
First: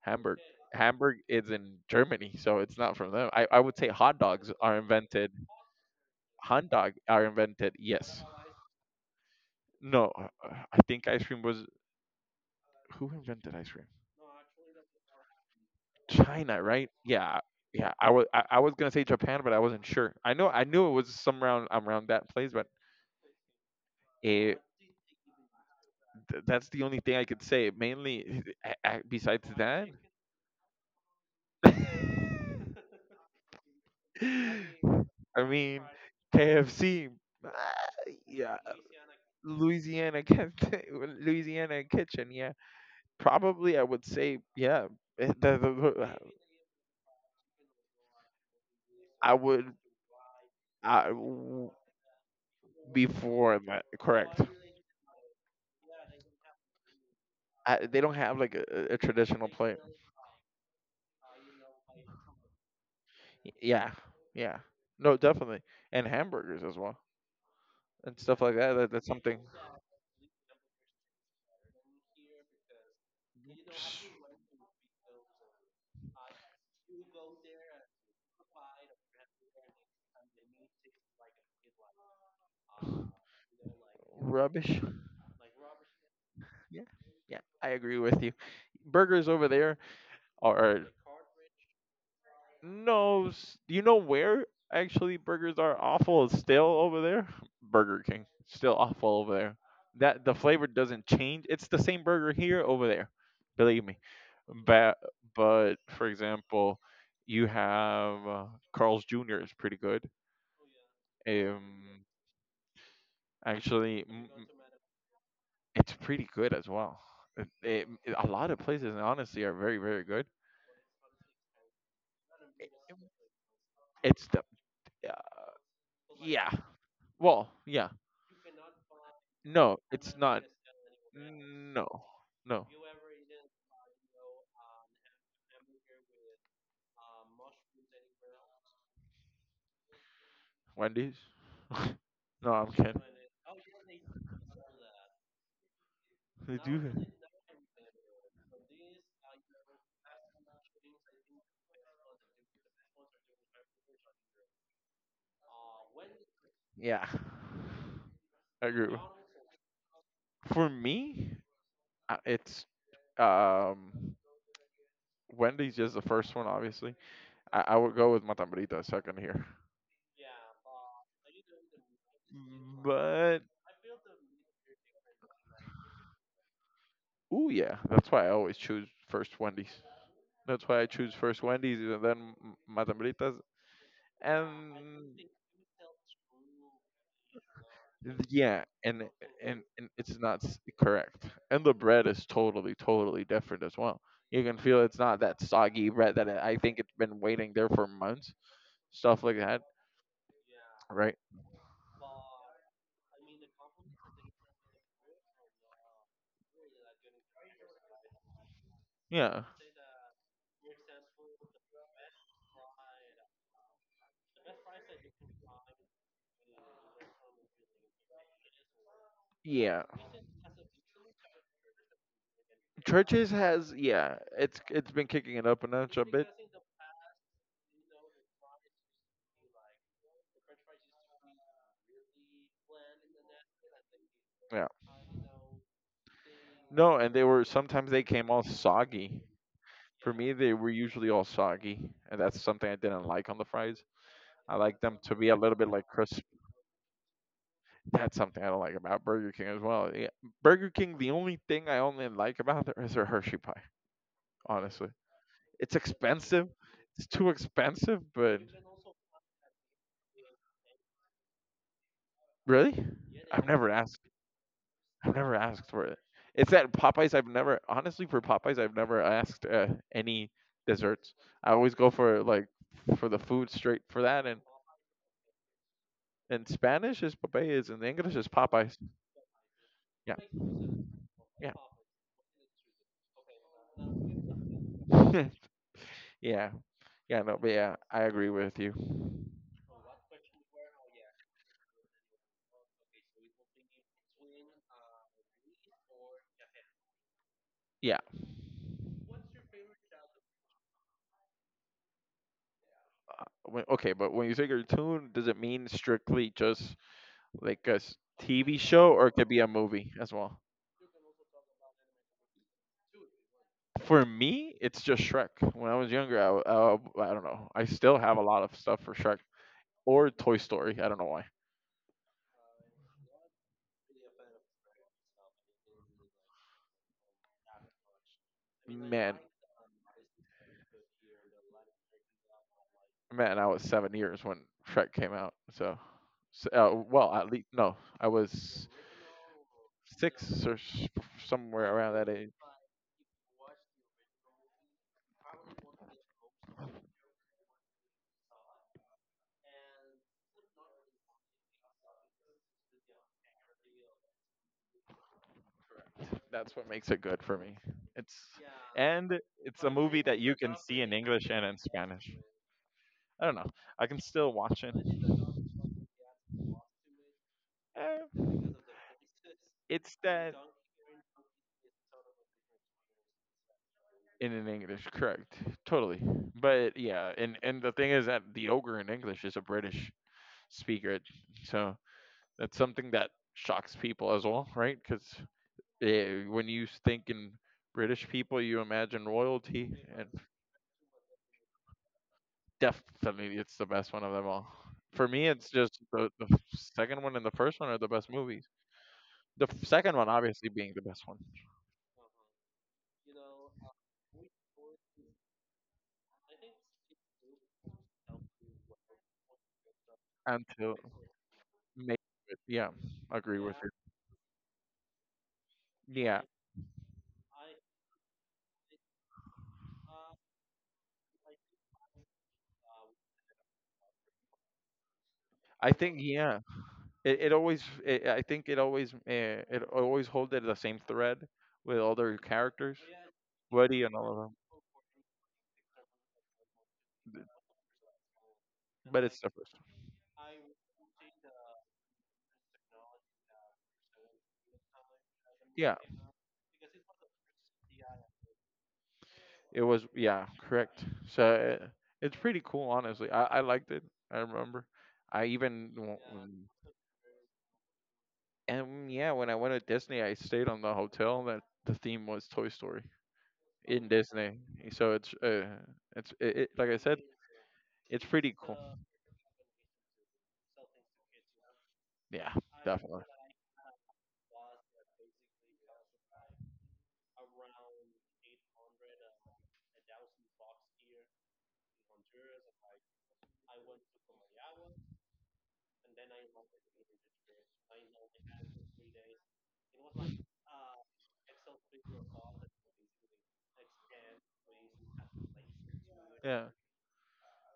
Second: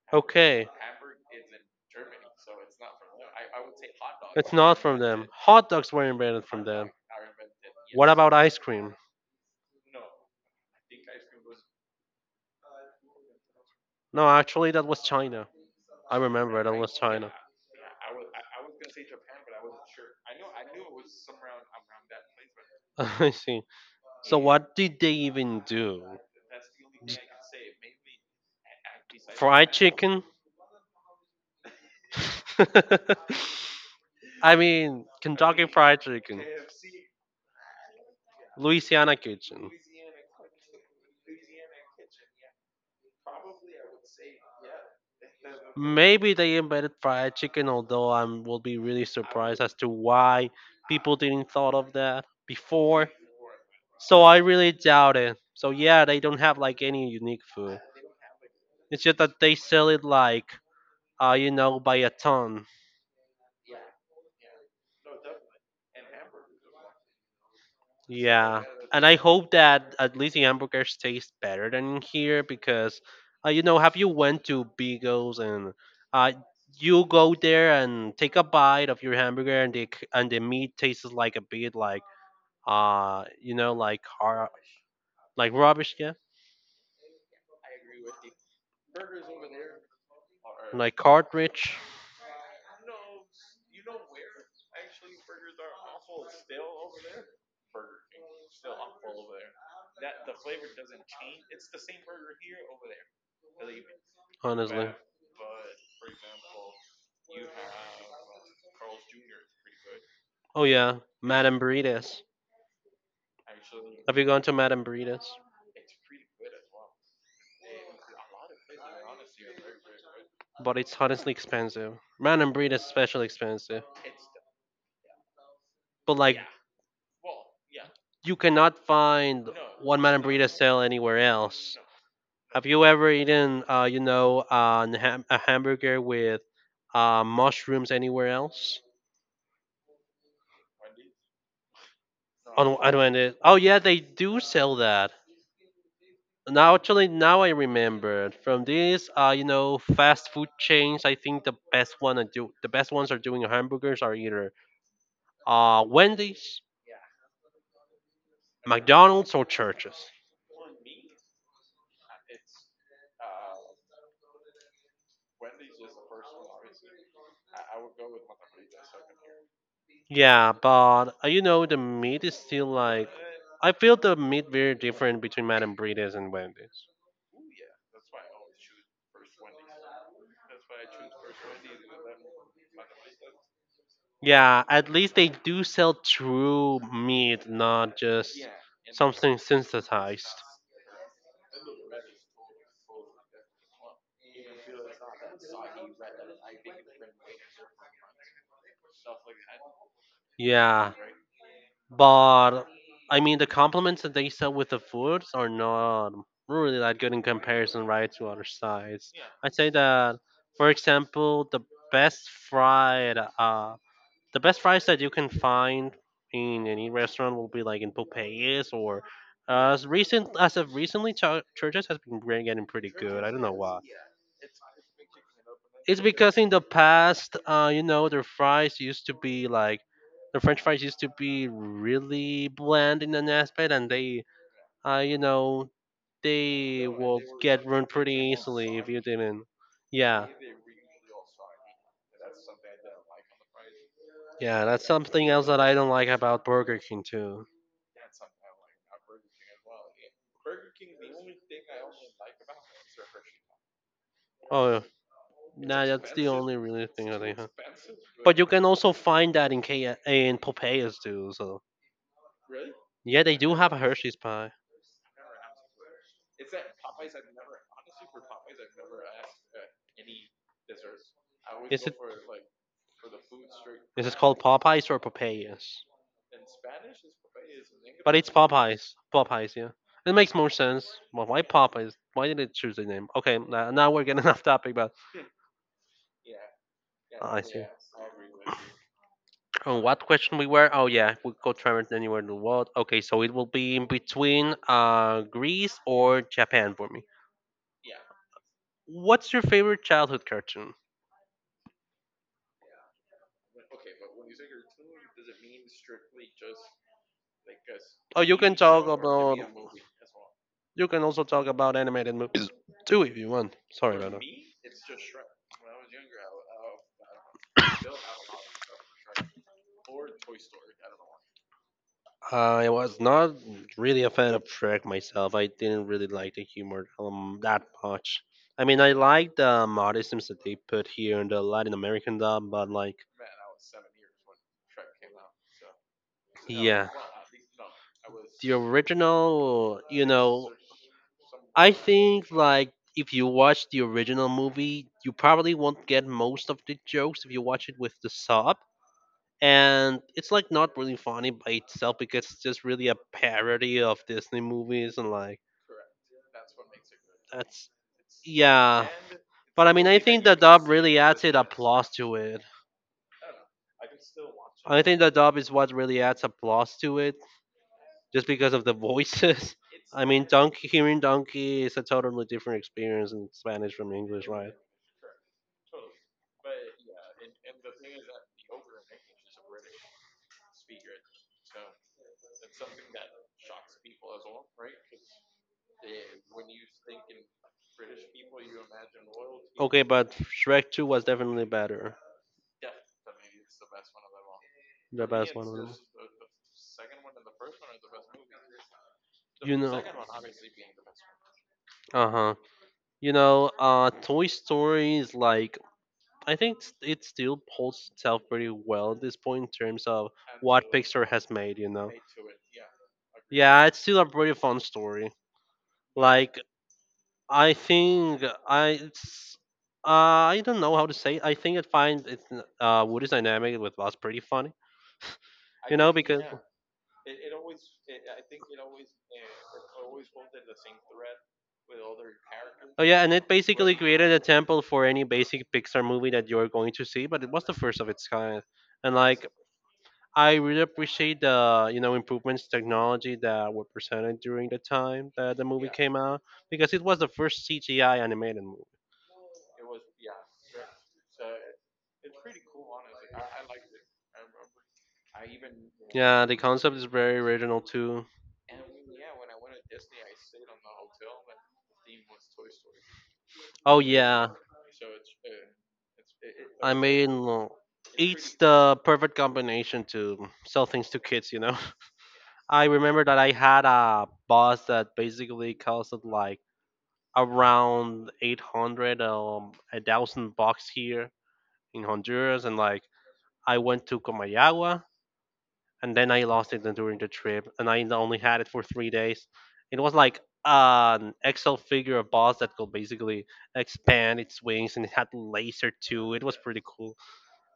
Speaker 2: Hamburg.
Speaker 1: Okay,
Speaker 2: Hamburg is in Germany, so it's not from them. I would say hot dogs
Speaker 1: it's
Speaker 2: are
Speaker 1: not from them.
Speaker 2: invented.
Speaker 1: Hot dogs were invented from
Speaker 2: Hot
Speaker 1: them.
Speaker 2: dog are invented.
Speaker 1: What
Speaker 2: Yes.
Speaker 1: about ice cream?
Speaker 2: No, I think ice cream was who invented ice cream?
Speaker 1: No, actually, that was China. I remember
Speaker 2: China,
Speaker 1: that
Speaker 2: right?
Speaker 1: was China.
Speaker 2: Yeah, yeah. I was gonna say Japan, but I wasn't sure. I knew it was some around around that place, but
Speaker 1: I see. So
Speaker 2: it,
Speaker 1: what did they even do?
Speaker 2: that's the only thing I could say. Mainly, besides
Speaker 1: Fried
Speaker 2: that.
Speaker 1: chicken. I mean,
Speaker 2: I
Speaker 1: Kentucky
Speaker 2: mean,
Speaker 1: Fried Chicken,
Speaker 2: KFC. ah, yeah,
Speaker 1: Louisiana Kitchen.
Speaker 2: Louisiana kitchen. Louisiana kitchen. Yeah, probably I would say yeah. eh, the- the- the-
Speaker 1: Maybe they invented fried chicken, although I will be really
Speaker 2: I
Speaker 1: surprised as
Speaker 2: would.
Speaker 1: to why
Speaker 2: I
Speaker 1: people didn't
Speaker 2: w-
Speaker 1: thought of that before.
Speaker 2: Before that.
Speaker 1: So I
Speaker 2: Correct.
Speaker 1: really doubt it. So yeah, they don't have like any unique food.
Speaker 2: They don't have like a
Speaker 1: It's just that
Speaker 2: traditional
Speaker 1: they
Speaker 2: plate.
Speaker 1: sell it like, you know, by a ton.
Speaker 2: Yeah, yeah. No, definitely, and hamburgers as well and stuff like
Speaker 1: Yeah,
Speaker 2: that.
Speaker 1: and
Speaker 2: That's
Speaker 1: I
Speaker 2: something.
Speaker 1: hope that at least the hamburgers taste better than in here because, you know, have you went to Beagles and uh, you go there and take a bite of your hamburger and and the meat tastes like a bit like like
Speaker 2: Rubbish.
Speaker 1: like rubbish, yeah,
Speaker 2: Yeah, yeah, I agree with you. Burgers over there are.
Speaker 1: like cartridge,
Speaker 2: No, you know where actually burgers are awful is still over there? Burger King. Still awful over there. That the flavor doesn't change. It's the same burger here over there. Believe me.
Speaker 1: honestly.
Speaker 2: But but for example, you have Carl's Jr. is pretty good.
Speaker 1: Oh yeah, Madame
Speaker 2: Um
Speaker 1: Burritos.
Speaker 2: Actually
Speaker 1: Have you gone to Madame Burritos?
Speaker 2: it's pretty good as well. A lot of places honestly are very very good.
Speaker 1: But it's honestly expensive. Madame Burritos is special expensive,
Speaker 2: It's the.
Speaker 1: but like
Speaker 2: Yeah. Well, yeah.
Speaker 1: you cannot find
Speaker 2: No,
Speaker 1: one
Speaker 2: it's
Speaker 1: man
Speaker 2: not.
Speaker 1: burrito sale anywhere else.
Speaker 2: No, no.
Speaker 1: Have you ever eaten, you know, a hamburger with mushrooms anywhere else?
Speaker 2: Wendy's? No, I'm
Speaker 1: On
Speaker 2: kidding.
Speaker 1: unwanted. Oh yeah, they do sell that.
Speaker 2: They
Speaker 1: Now
Speaker 2: do that.
Speaker 1: actually, now I remembered from these, you know, fast food chains. I think the best ones are doing hamburgers are either Wendy's,
Speaker 2: Yeah. I agree with.
Speaker 1: McDonald's, or churches.
Speaker 2: For me, it's um Wendy's is the first one, obviously. I would go with Matambrita second here,
Speaker 1: Yeah, but you know the meat is still like
Speaker 2: but.
Speaker 1: I feel the meat very different between Madame Breeders and Wendy's.
Speaker 2: Ooh, yeah. That's why I always choose first Wendy's. That's why I choose first Wendy's and then Matambritas.
Speaker 1: Yeah, at least
Speaker 2: And
Speaker 1: they do sell true meat, not just
Speaker 2: yeah, and
Speaker 1: something
Speaker 2: it's
Speaker 1: synthesized.
Speaker 2: not correct. And the bread is totally, totally different as well. You can feel it's not that soggy bread that I think it's been waiting there for months. Stuff like that,
Speaker 1: Yeah,
Speaker 2: right?
Speaker 1: but I mean the compliments that they sell with the foods are not really that good in comparison, right, to other sides.
Speaker 2: Yeah,
Speaker 1: I say that, for example, best fried uh, the best fries that you can find in any restaurant will be like in Popeyes or
Speaker 2: yeah.
Speaker 1: as recent as of recently, Churches has been getting pretty good.
Speaker 2: Churches
Speaker 1: I don't know
Speaker 2: has
Speaker 1: why.
Speaker 2: yeah, it's been kicking it up a notch
Speaker 1: It's
Speaker 2: a bit.
Speaker 1: because in the past, you know, their fries used to be like the French fries used to be really bland in an aspect, and they,
Speaker 2: Yeah.
Speaker 1: you know, they
Speaker 2: No, and
Speaker 1: will
Speaker 2: they were
Speaker 1: get ruined
Speaker 2: sometimes they
Speaker 1: pretty
Speaker 2: came all
Speaker 1: easily if you
Speaker 2: soggy.
Speaker 1: didn't.
Speaker 2: For
Speaker 1: Yeah,
Speaker 2: me, they were usually all soggy, and that's something I didn't like on the fries. I
Speaker 1: yeah,
Speaker 2: like
Speaker 1: that's
Speaker 2: them to be
Speaker 1: something
Speaker 2: a
Speaker 1: else
Speaker 2: little
Speaker 1: that
Speaker 2: bit
Speaker 1: I
Speaker 2: like
Speaker 1: don't like
Speaker 2: crisp.
Speaker 1: about Burger King too.
Speaker 2: That's something I don't like about Burger King as well. Yeah, Burger King, the only thing I only like about there is their Hershey pie.
Speaker 1: Oh,
Speaker 2: Honestly, it's
Speaker 1: nah, that's the
Speaker 2: expensive.
Speaker 1: only really
Speaker 2: It's
Speaker 1: thing I
Speaker 2: too
Speaker 1: think. Huh?
Speaker 2: expensive, but
Speaker 1: But you can also find that in K in Popeyes too. So
Speaker 2: really,
Speaker 1: yeah, they
Speaker 2: I've
Speaker 1: do
Speaker 2: never
Speaker 1: have a
Speaker 2: asked.
Speaker 1: Hershey's pie.
Speaker 2: I've never asked for it. It's that Popeyes. I've never honestly for Popeyes. I've never asked any desserts. I always go for like for the food straight for
Speaker 1: Is it
Speaker 2: that. And
Speaker 1: called Popeyes or Popeyes?
Speaker 2: in Spanish is Popeyes, and English
Speaker 1: But
Speaker 2: is
Speaker 1: it's
Speaker 2: Popeyes.
Speaker 1: Popeyes. Popeyes, yeah.
Speaker 2: Yeah,
Speaker 1: It makes more sense. Well, why
Speaker 2: yeah,
Speaker 1: Popeyes? Why did it choose the name? Okay, now, now we're getting off topic, but
Speaker 2: yeah, yeah. No,
Speaker 1: I
Speaker 2: but
Speaker 1: see.
Speaker 2: yeah, I agree with you.
Speaker 1: Oh, what question we were? Oh yeah, we go travel anywhere in the world. Okay, so it will be in between Greece or Japan for me.
Speaker 2: Yeah.
Speaker 1: What's your favorite childhood cartoon?
Speaker 2: When, okay, but when you say cartoon, does it mean strictly just like a
Speaker 1: Oh, you
Speaker 2: TV
Speaker 1: can talk
Speaker 2: show, or it could be
Speaker 1: about.
Speaker 2: a movie as well?
Speaker 1: You can also talk about animated movies too if you want. Sorry
Speaker 2: For
Speaker 1: about that.
Speaker 2: me, it's just Shrek. When I was younger, I don't know. I still have a lot of stuff for Shrek or Toy Story. I don't know why.
Speaker 1: I was not really a fan of Shrek myself. I didn't really like the humor that much. I mean, I
Speaker 2: Man,
Speaker 1: like the modisms that they put here in the Latin American dub, but like,
Speaker 2: man, I was 7 years when Shrek came out. So, s
Speaker 1: yeah,
Speaker 2: well, at least no, I
Speaker 1: the
Speaker 2: was
Speaker 1: original, you
Speaker 2: six or
Speaker 1: know,
Speaker 2: somewhere
Speaker 1: I
Speaker 2: around that age.
Speaker 1: think like if you watch the original movie, you probably won't get most of the jokes if you watch it with the sub. And it's like not really funny by itself because it's just really a parody of Disney movies and like
Speaker 2: That's what makes it good for me.
Speaker 1: that's
Speaker 2: It's
Speaker 1: yeah.
Speaker 2: and it's a
Speaker 1: But I mean,
Speaker 2: movie
Speaker 1: I
Speaker 2: that
Speaker 1: think
Speaker 2: you
Speaker 1: the
Speaker 2: can
Speaker 1: dub
Speaker 2: see in
Speaker 1: really adds
Speaker 2: English
Speaker 1: it
Speaker 2: and in
Speaker 1: applause
Speaker 2: Spanish.
Speaker 1: to it.
Speaker 2: I don't know. I can still watch it.
Speaker 1: I think the dub is what really adds applause to it,
Speaker 2: Eh,
Speaker 1: just because of the voices.
Speaker 2: it's
Speaker 1: I mean,
Speaker 2: that
Speaker 1: donkey hearing donkey is a totally different experience in Spanish from English,
Speaker 2: in an
Speaker 1: right?
Speaker 2: English, correct? Totally. But yeah, and the thing is that the ogre in English is a British speaker, so that's something that shocks people as well, right? Because when you think in British people, you imagine royalty
Speaker 1: Okay,
Speaker 2: and.
Speaker 1: but Shrek Two was definitely better,
Speaker 2: Definitely, it's the best one of them all. For
Speaker 1: the
Speaker 2: me,
Speaker 1: best one
Speaker 2: it's
Speaker 1: of them.
Speaker 2: just the second one and the first one are the best movies. The
Speaker 1: You
Speaker 2: f-
Speaker 1: know,
Speaker 2: second one, obviously, being the best one.
Speaker 1: uh huh. You know, Toy Story is like I think it still holds itself pretty well at this point in terms of what
Speaker 2: Until
Speaker 1: Pixar has made. You know.
Speaker 2: maybe, yeah, agree with
Speaker 1: Yeah,
Speaker 2: you.
Speaker 1: it's still a pretty fun story.
Speaker 2: Yeah,
Speaker 1: Like I think I it's I don't know how to say it. I think it finds Woody's dynamic with was pretty funny.
Speaker 2: I
Speaker 1: You know
Speaker 2: think,
Speaker 1: because
Speaker 2: yeah, I think it always, holds it the same thread with all their characters,
Speaker 1: oh yeah, and it basically
Speaker 2: Woody and all
Speaker 1: created a
Speaker 2: of
Speaker 1: temple for any basic Pixar movie that you're going to see, but
Speaker 2: them.
Speaker 1: it was the first of its kind. And
Speaker 2: But it's
Speaker 1: like
Speaker 2: the first. One.
Speaker 1: I really appreciate the you know improvements technology that were presented during the time that the movie,
Speaker 2: Yeah,
Speaker 1: yeah, came out because it was the first CGI animated movie.
Speaker 2: it was, yeah, correct. So it's pretty cool, honestly. I liked it. I remember. I even w-
Speaker 1: Yeah,
Speaker 2: w-
Speaker 1: the concept is very original too.
Speaker 2: and yeah, when I went to Disney, I stayed on the hotel that the theme was Toy Story
Speaker 1: Oh
Speaker 2: in
Speaker 1: yeah,
Speaker 2: Disney. So like
Speaker 1: I
Speaker 2: I said,
Speaker 1: mean
Speaker 2: it's pretty
Speaker 1: it's
Speaker 2: cool.
Speaker 1: the perfect combination to sell things to kids. You know,
Speaker 2: Yeah,
Speaker 1: I
Speaker 2: definitely.
Speaker 1: remember that I had a boss that basically costed like around eight hundred $1,000 here in Honduras, and like I went to Comayagua and then I lost it during the trip, and I only had it for 3 days. It was like an Excel figure of boss that could basically expand its wings, and it had laser too. It was
Speaker 2: Yeah,
Speaker 1: pretty cool.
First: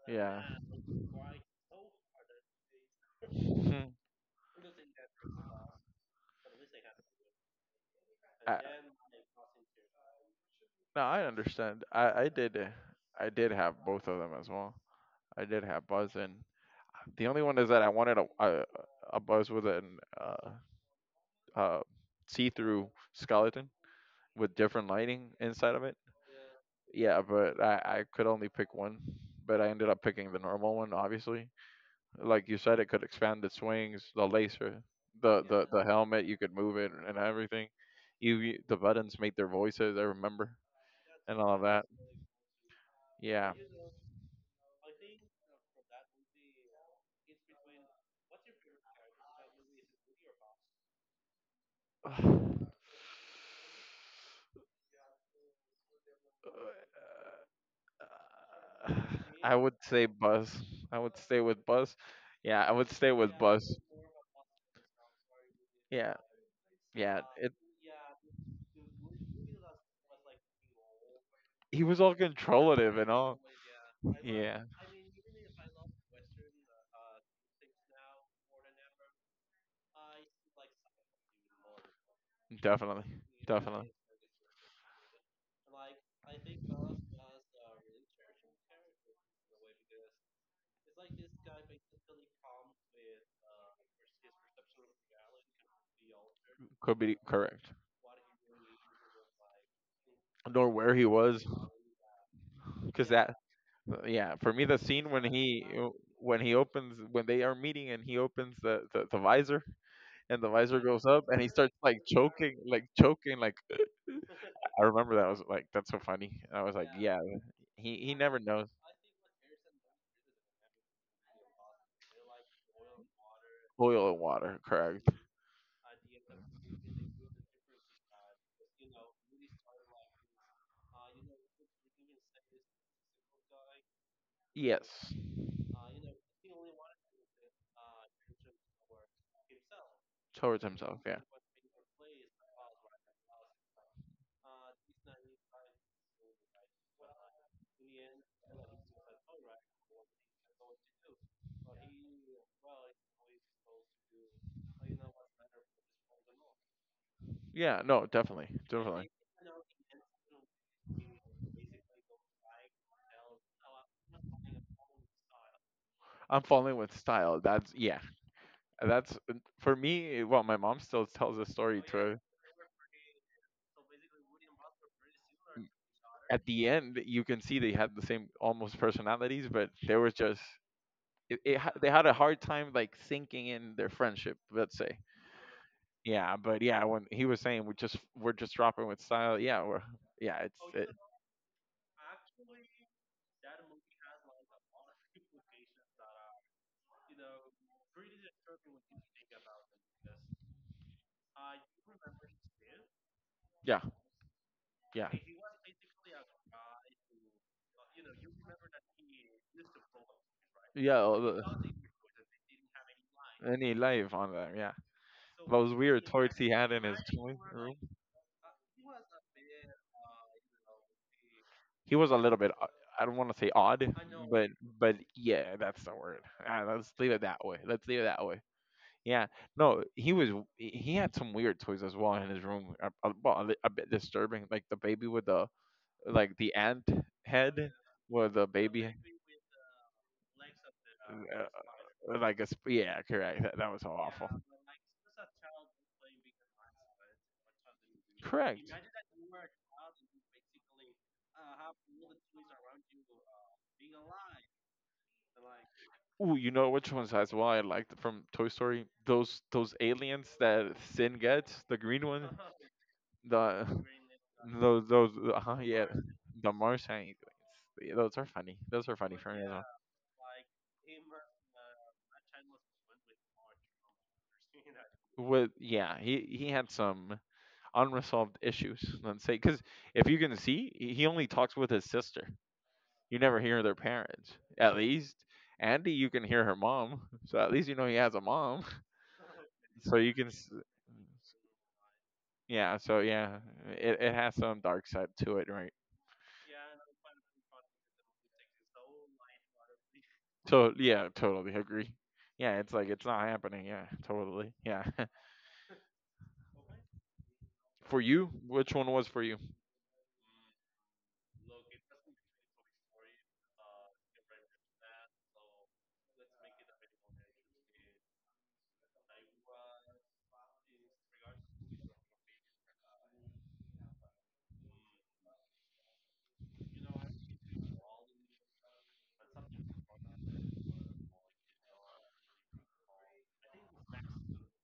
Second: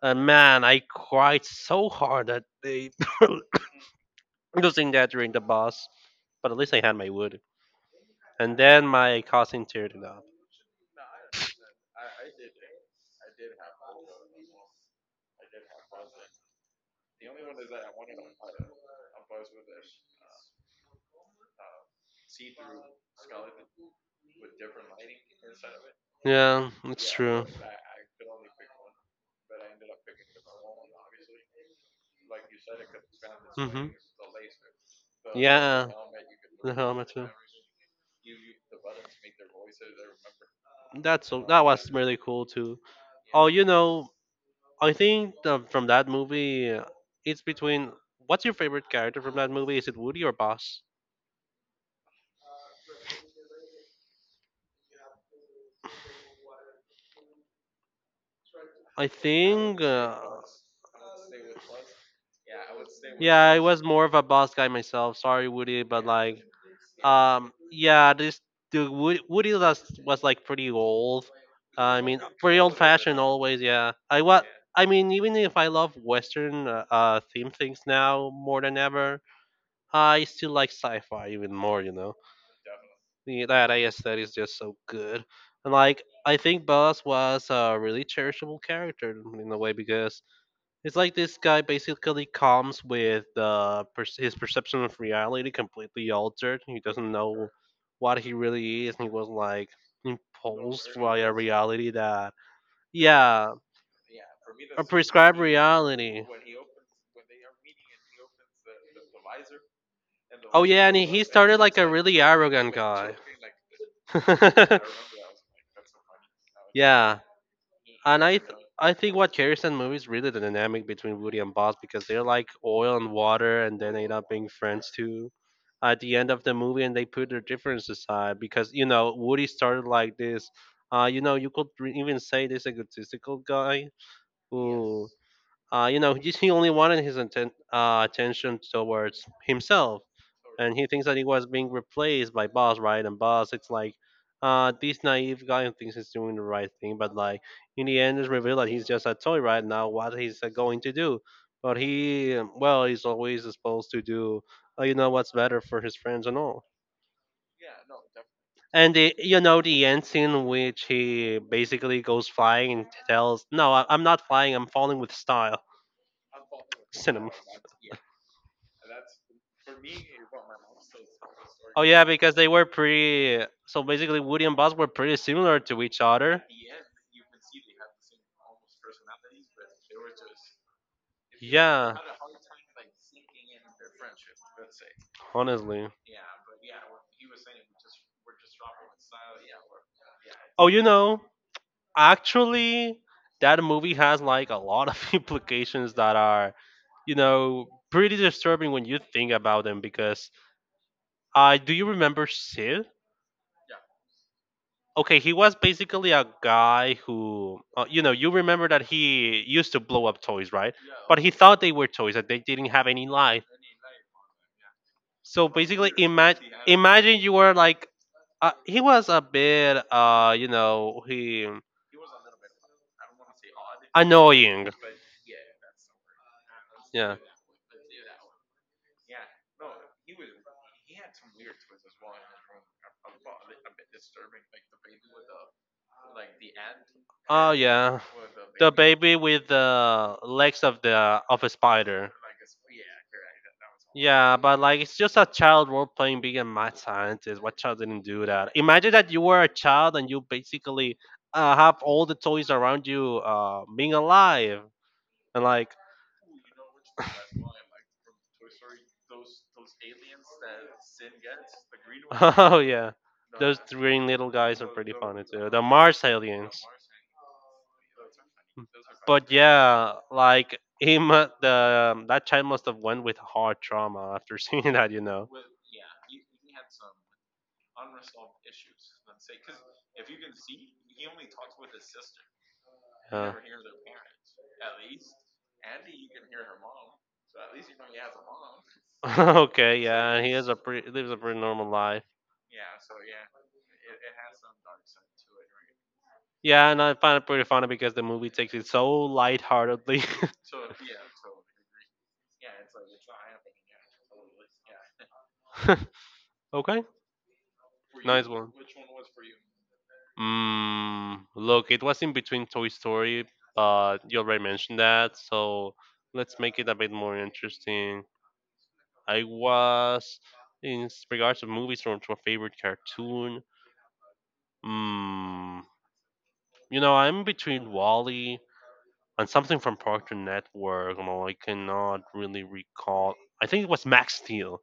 Speaker 1: And
Speaker 2: yeah.
Speaker 1: man, I cried so hard that they losing that during the boss. But at least I had my wood,
Speaker 2: I,
Speaker 1: and then my cousin teared it up.
Speaker 2: no, I understand. I did have both of them as well. I did have Buzz and the only one is that I wanted a Buzz with an uh see-through skeleton with different lighting inside of it.
Speaker 1: Yeah, it's
Speaker 2: Yeah,
Speaker 1: true.
Speaker 2: but I could only pick one. But I ended up picking the normal one, obviously. Like you said, it could expand the
Speaker 1: Hmm.
Speaker 2: swings, the laser, the
Speaker 1: Yeah,
Speaker 2: helmet. You could
Speaker 1: the
Speaker 2: move it
Speaker 1: helmet
Speaker 2: and
Speaker 1: too.
Speaker 2: everything. The buttons made their voices. I remember
Speaker 1: That's
Speaker 2: and
Speaker 1: so
Speaker 2: all
Speaker 1: that
Speaker 2: that.
Speaker 1: was really cool too. Oh,
Speaker 2: Yeah.
Speaker 1: you know, I think the, from that movie, it's between what's your favorite character from that movie? Is it Woody or Boss? I
Speaker 2: I
Speaker 1: think.
Speaker 2: would say bus. I would stay with bus. Yeah, I would stay with
Speaker 1: Yeah, I
Speaker 2: bus.
Speaker 1: was more of a Boss guy myself. Sorry, Woody, but
Speaker 2: Yeah,
Speaker 1: like,
Speaker 2: yeah. It,
Speaker 1: yeah, Woody was like pretty old.
Speaker 2: he was
Speaker 1: I
Speaker 2: all
Speaker 1: mean, pretty old
Speaker 2: controllative and
Speaker 1: fashioned
Speaker 2: all.
Speaker 1: always. Yeah, I was.
Speaker 2: Yeah.
Speaker 1: I mean, even if I love Western theme things now more than ever, I still like sci-fi even more. You know.
Speaker 2: Definitely.
Speaker 1: The, that I
Speaker 2: Definitely.
Speaker 1: guess that is just so good. And like I think Boss was a really cherishable character in a way because it's like this guy basically comes with his perception of reality completely altered. He
Speaker 2: Could
Speaker 1: doesn't
Speaker 2: be
Speaker 1: know
Speaker 2: correct.
Speaker 1: what he really is. And he was like
Speaker 2: Nor
Speaker 1: imposed
Speaker 2: where he
Speaker 1: by a
Speaker 2: was,
Speaker 1: reality that
Speaker 2: because that,
Speaker 1: yeah,
Speaker 2: yeah, for me the
Speaker 1: a
Speaker 2: scene when
Speaker 1: prescribed
Speaker 2: he,
Speaker 1: reality.
Speaker 2: when he opens, when they are meeting and he opens the visor and the
Speaker 1: Oh
Speaker 2: visor
Speaker 1: yeah, and
Speaker 2: goes
Speaker 1: he
Speaker 2: up and he
Speaker 1: started
Speaker 2: starts
Speaker 1: like a
Speaker 2: like
Speaker 1: really
Speaker 2: choking,
Speaker 1: arrogant
Speaker 2: like
Speaker 1: guy.
Speaker 2: choking like. I remember that. I was like, that's so funny. I was like, yeah,
Speaker 1: Yeah,
Speaker 2: he
Speaker 1: and
Speaker 2: never knows.
Speaker 1: I think what carries that movie is really the dynamic between Woody and Buzz because they're like oil and water, and then
Speaker 2: Oil
Speaker 1: end
Speaker 2: and
Speaker 1: up being
Speaker 2: water,
Speaker 1: friends
Speaker 2: correct.
Speaker 1: too. At the end of the movie, and they put their differences aside because you know Woody started like this. You know, you could even say this egotistical guy who
Speaker 2: Yes,
Speaker 1: you know, he only wanted his attention towards himself,
Speaker 2: towards
Speaker 1: and he
Speaker 2: himself.
Speaker 1: thinks that
Speaker 2: Yeah.
Speaker 1: he was being replaced by Boss, right? And Boss, it's like, this naive guy who thinks he's doing the right thing, but like in the end, it's revealed that he's just a toy right now. What he's going to do? But he, well, he's always supposed to do, what's better for his friends and all.
Speaker 2: Yeah. No. Definitely.
Speaker 1: And
Speaker 2: Definitely.
Speaker 1: the, you know the end scene in which he basically goes flying and tells, "No, I'm not flying. I'm falling with style."
Speaker 2: I'm falling with
Speaker 1: Cinema.
Speaker 2: style. That's, yeah. That's for me. Well, my mom still tells the
Speaker 1: Oh
Speaker 2: story to
Speaker 1: yeah,
Speaker 2: her.
Speaker 1: because they were pretty. So basically, Woody and Buzz were pretty similar to each other.
Speaker 2: At the end, you can see they had the same almost personalities, but they were just, they
Speaker 1: Yeah,
Speaker 2: had a hard time like sinking in their friendship. Let's say.
Speaker 1: honestly.
Speaker 2: Yeah, but yeah, when he was saying, we're just, dropping with style. Yeah, we're, yeah. It's
Speaker 1: Oh,
Speaker 2: it,
Speaker 1: actually, that movie has like a lot of implications that are, pretty disturbing when you think about them. Because, do you remember Sid?
Speaker 2: yeah, yeah.
Speaker 1: Okay, he was basically a guy who, you remember that he used to blow up toys, right?
Speaker 2: Yeah, all
Speaker 1: But he thought they were toys, that they didn't have any life.
Speaker 2: any life on them. Yeah,
Speaker 1: So
Speaker 2: those
Speaker 1: basically,
Speaker 2: weird toys
Speaker 1: imagine
Speaker 2: he had in his
Speaker 1: imagine
Speaker 2: toy
Speaker 1: you were
Speaker 2: room.
Speaker 1: like he was a bit he
Speaker 2: He was a little bit, I don't want to say odd, but
Speaker 1: annoying.
Speaker 2: yeah, that's the word. Ah, let's leave
Speaker 1: Yeah.
Speaker 2: it that way. Let's leave it that way. Yeah, no, he was. He had some weird toys as well in his room. Well, a bit disturbing, like the baby with the, like the ant
Speaker 1: Oh
Speaker 2: head,
Speaker 1: yeah.
Speaker 2: with the
Speaker 1: The
Speaker 2: baby.
Speaker 1: baby with the legs of a spider.
Speaker 2: Like a yeah, correct. That was awful.
Speaker 1: Yeah, but like it's just a child role playing being a mad scientist. What child didn't do that?
Speaker 2: Correct.
Speaker 1: Imagine that you were a child and you basically have all the toys around you being alive and like.
Speaker 2: Ooh, you know which ones as well I liked from Toy Story? Those aliens that Sin gets, the green one,
Speaker 1: Oh yeah, those
Speaker 2: the,
Speaker 1: green little guys are
Speaker 2: those
Speaker 1: pretty
Speaker 2: those
Speaker 1: funny
Speaker 2: uh
Speaker 1: too.
Speaker 2: huh,
Speaker 1: The
Speaker 2: yeah,
Speaker 1: Mars
Speaker 2: the
Speaker 1: aliens.
Speaker 2: Martian. Yeah, those are funny. Those are funny for
Speaker 1: But
Speaker 2: me as well.
Speaker 1: yeah, like he mu- the that child must have went with hard trauma after seeing that.
Speaker 2: With, yeah, he had some unresolved issues. Let's say, because if you can see, he only talks with his sister. You
Speaker 1: Uh,
Speaker 2: never hear their parents. At least Andy, you can hear her mom, so at least you know he has a mom.
Speaker 1: okay,
Speaker 2: So you
Speaker 1: yeah, and
Speaker 2: can,
Speaker 1: he has a pretty lives a pretty normal life.
Speaker 2: yeah. So yeah, it has some dark side to it, right?
Speaker 1: Yeah, and I find it pretty funny because the movie takes it so lightheartedly.
Speaker 2: So yeah, totally agree. Yeah, it's like it's not happening. Yeah, totally. Yeah.
Speaker 1: Okay,
Speaker 2: For you,
Speaker 1: nice one.
Speaker 2: which one was for you?
Speaker 1: Look, it was in between Toy Story, but you already mentioned that, so let's make it a bit more interesting. I was, in regards to movies from my favorite cartoon, mm, I'm between Wally and something from Cartoon Network. No, I cannot really recall. I think it was Max Steel.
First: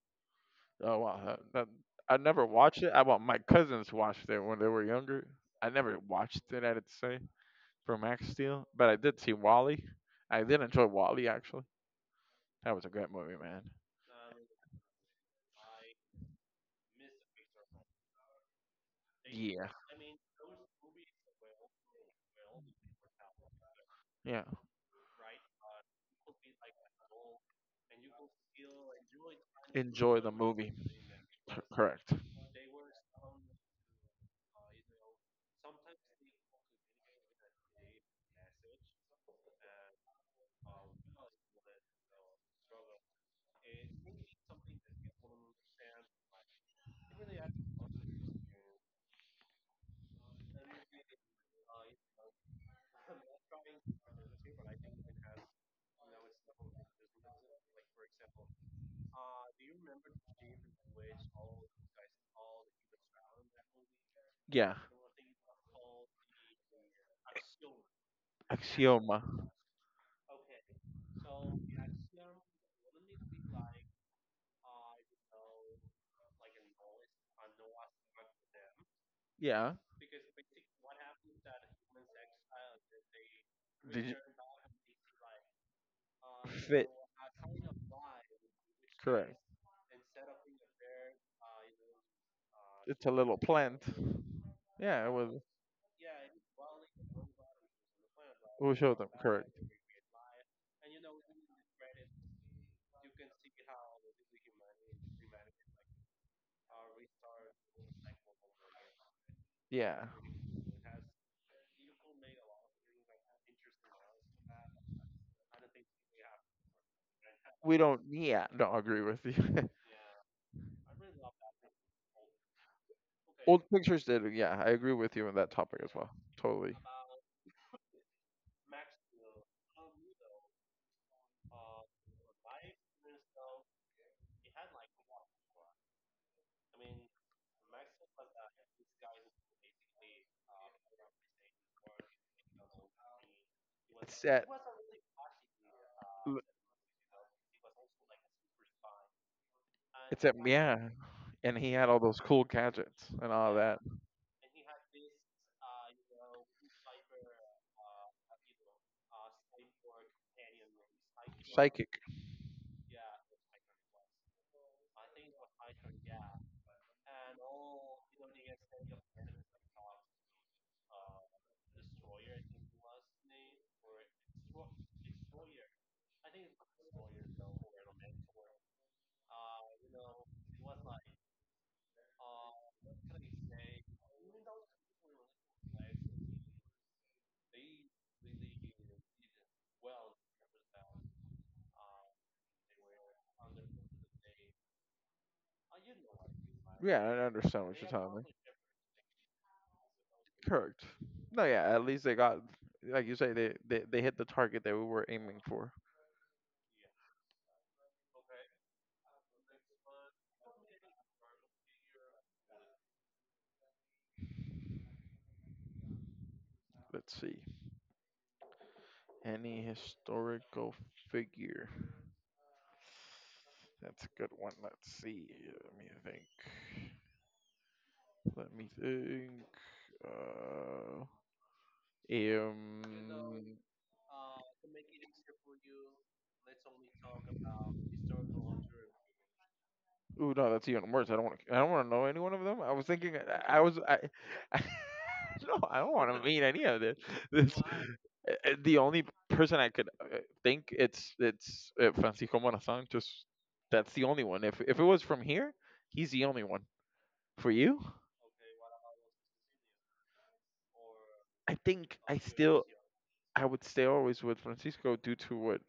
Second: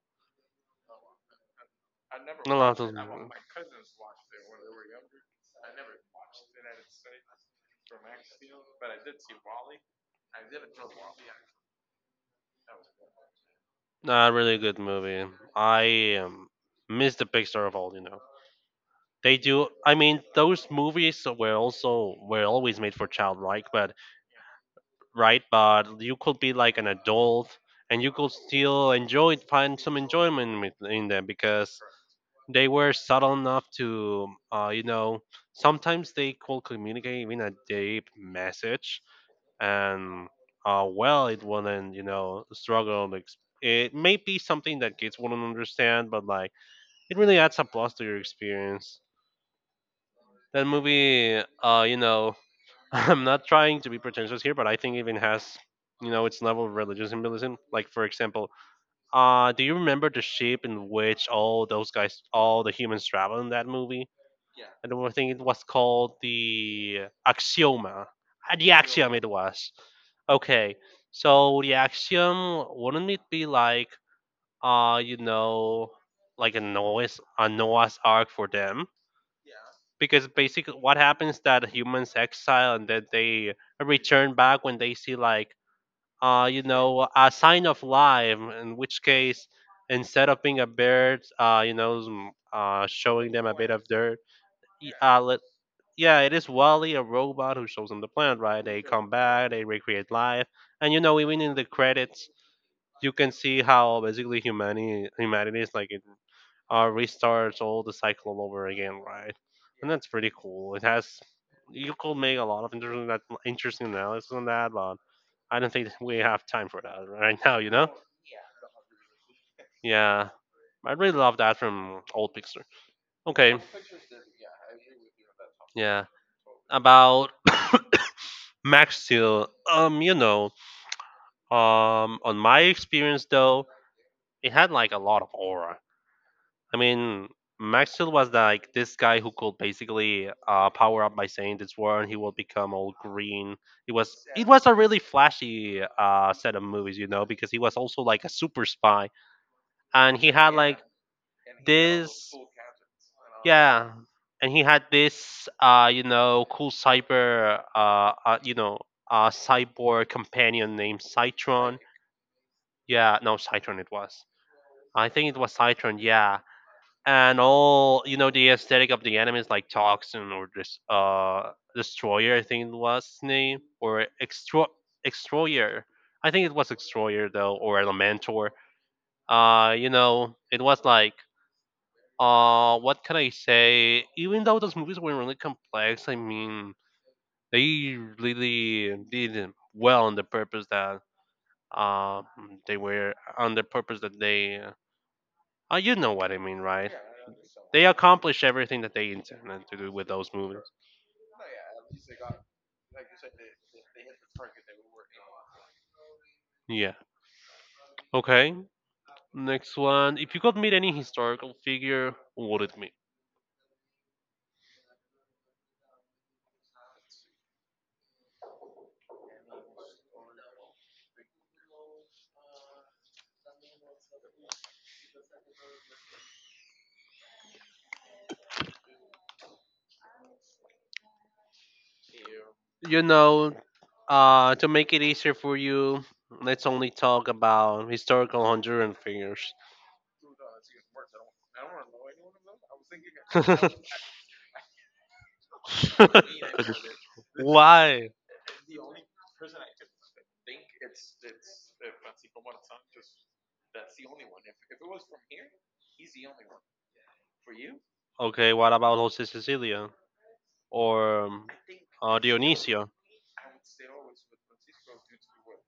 Speaker 2: Oh wow, I never
Speaker 1: No, no,
Speaker 2: watched it. I Well, my cousins watched it when they were younger. I never watched it, I'd say, for Max Steel, but I did see Wally. I did enjoy Wally, actually. That was a great movie, man.
Speaker 1: not really a really good movie. I miss the Pixar of all. They do. I mean, those movies were always made for childlike, but
Speaker 2: Yeah.
Speaker 1: right. But you could be like an adult, and you could still enjoy find some
Speaker 2: Enjoy the
Speaker 1: enjoyment
Speaker 2: movie.
Speaker 1: in them because
Speaker 2: Correct.
Speaker 1: they were subtle enough to, sometimes they could communicate even a deep message, and well, it wouldn't, struggle. It may be something that kids wouldn't understand, but like it really adds a plus to your experience. That movie, I'm not trying to be pretentious here, but I think even has, its level of religious symbolism. Like for example, do you remember the ship in which all the humans travel in that movie?
Speaker 2: Yeah.
Speaker 1: And I think it was called the Axioma. The Axiom
Speaker 2: Axioma.
Speaker 1: it was. Okay, so the Axiom wouldn't it be like, uh, you know, like a Noah's Ark for them?
Speaker 2: Yeah.
Speaker 1: Because basically what happens that humans exile and then they
Speaker 2: Did you
Speaker 1: return back when they see like
Speaker 2: fit?
Speaker 1: a sign of life, in which
Speaker 2: Correct.
Speaker 1: case instead of being a bird
Speaker 2: It's a
Speaker 1: showing
Speaker 2: little
Speaker 1: them a bit
Speaker 2: plant.
Speaker 1: of dirt. y-
Speaker 2: Yeah, it
Speaker 1: uh let,
Speaker 2: was.
Speaker 1: yeah, it is Wally, a robot who shows them the plant, right?
Speaker 2: We
Speaker 1: They
Speaker 2: showed
Speaker 1: come
Speaker 2: them. Correct.
Speaker 1: back, they recreate life. And you know, even in the credits you can see how basically humanity is like it restarts all the cycle all over again, right? And
Speaker 2: Yeah.
Speaker 1: that's pretty cool. It has You could make a lot of interesting analysis on that, but I don't think we have time for that right now. You
Speaker 2: We
Speaker 1: know?
Speaker 2: don't. Yeah. No, I agree with you.
Speaker 1: Yeah, I really love that from old Pixar. Okay.
Speaker 2: Old pictures did. Yeah, I agree with you on that topic as
Speaker 1: Yeah,
Speaker 2: well. Totally.
Speaker 1: about Max Steel. On my experience though, it had like a lot of aura. I mean, Maxfield was like this guy who could basically power up by saying this word, and he will become all green. It was
Speaker 2: It's that.
Speaker 1: it was a really flashy set of movies, because he was also like a super spy, and
Speaker 2: Except, yeah, and he had all those
Speaker 1: this,
Speaker 2: cool gadgets and all that.
Speaker 1: yeah, he had this, cool cyber, cyborg companion named Citron.
Speaker 2: Psychic.
Speaker 1: Yeah, no, Citron it was. I think it was Citron. Yeah, and all, you know, the aesthetic of the anime is like Toxin, or this Destroyer, I think it was his name, or Extroyer. I think it was Extroyer though, or Elementor. It was like, what can I say? Even though those movies were really complex, I mean they really did well on the purpose that, um they were on the purpose that they Oh, you know what I mean, right?
Speaker 2: Yeah, I
Speaker 1: Yeah,
Speaker 2: understand what
Speaker 1: they
Speaker 2: you're talking, me.
Speaker 1: accomplish everything that they intended to do with those movies.
Speaker 2: Correct. No, yeah, at least they got, like you say, they hit the target that we were aiming for.
Speaker 1: Yeah. Okay. Next one. If you could meet any historical figure, who would it be?
Speaker 2: Let's see. Any historical figure. That's a good one. Let's see. Let me think. Let me think. Uh, um,
Speaker 1: You know, to make it easier for you, let's only talk about historical Honduran figures.
Speaker 2: Ooh, no, that's even worse. I don't want to. I don't want to know any one of them. I was thinking. I was. I. I, no, I don't want to meet any of this. This uh,
Speaker 1: Why?
Speaker 2: uh, the only person I could think, it's Francisco Morazan. Just that's the only one. If it was from here, he's the only one. For you,
Speaker 1: Okay. What about Jose Cecilia or
Speaker 2: I think,
Speaker 1: Dionisio,
Speaker 2: I would stay always with Francisco due to what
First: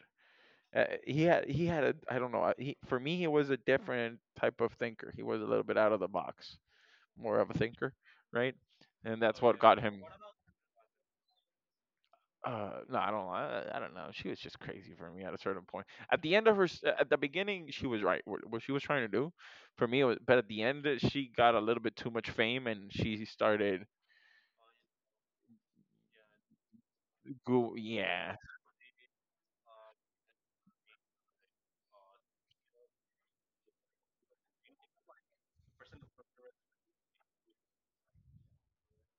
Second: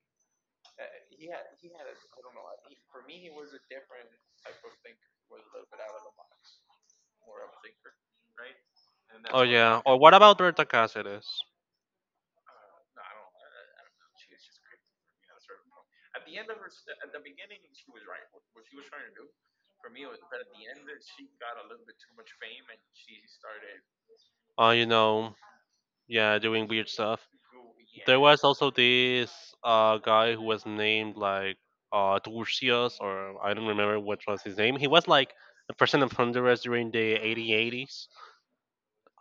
Speaker 2: he had. He had a, I don't know. He for me he was a different type of thinker. He was a little bit out of the box, more of a thinker, right? And that's
Speaker 1: oh
Speaker 2: what
Speaker 1: yeah,
Speaker 2: got
Speaker 1: like, or
Speaker 2: him.
Speaker 1: what about Berta Cáceres?
Speaker 2: No, I don't. I don't know. She was just crazy for me at a certain point. At the end of her, at the beginning, she was right. What she was trying to do, for me, it was, but at the end, she got a little bit too much fame, and she started.
Speaker 1: Uh, you know, yeah, doing weird stuff.
Speaker 2: Go,
Speaker 1: There
Speaker 2: yeah,
Speaker 1: was also this guy who was named like Turcios, or I don't remember what was his name. He was like the president of Honduras during the 1880s.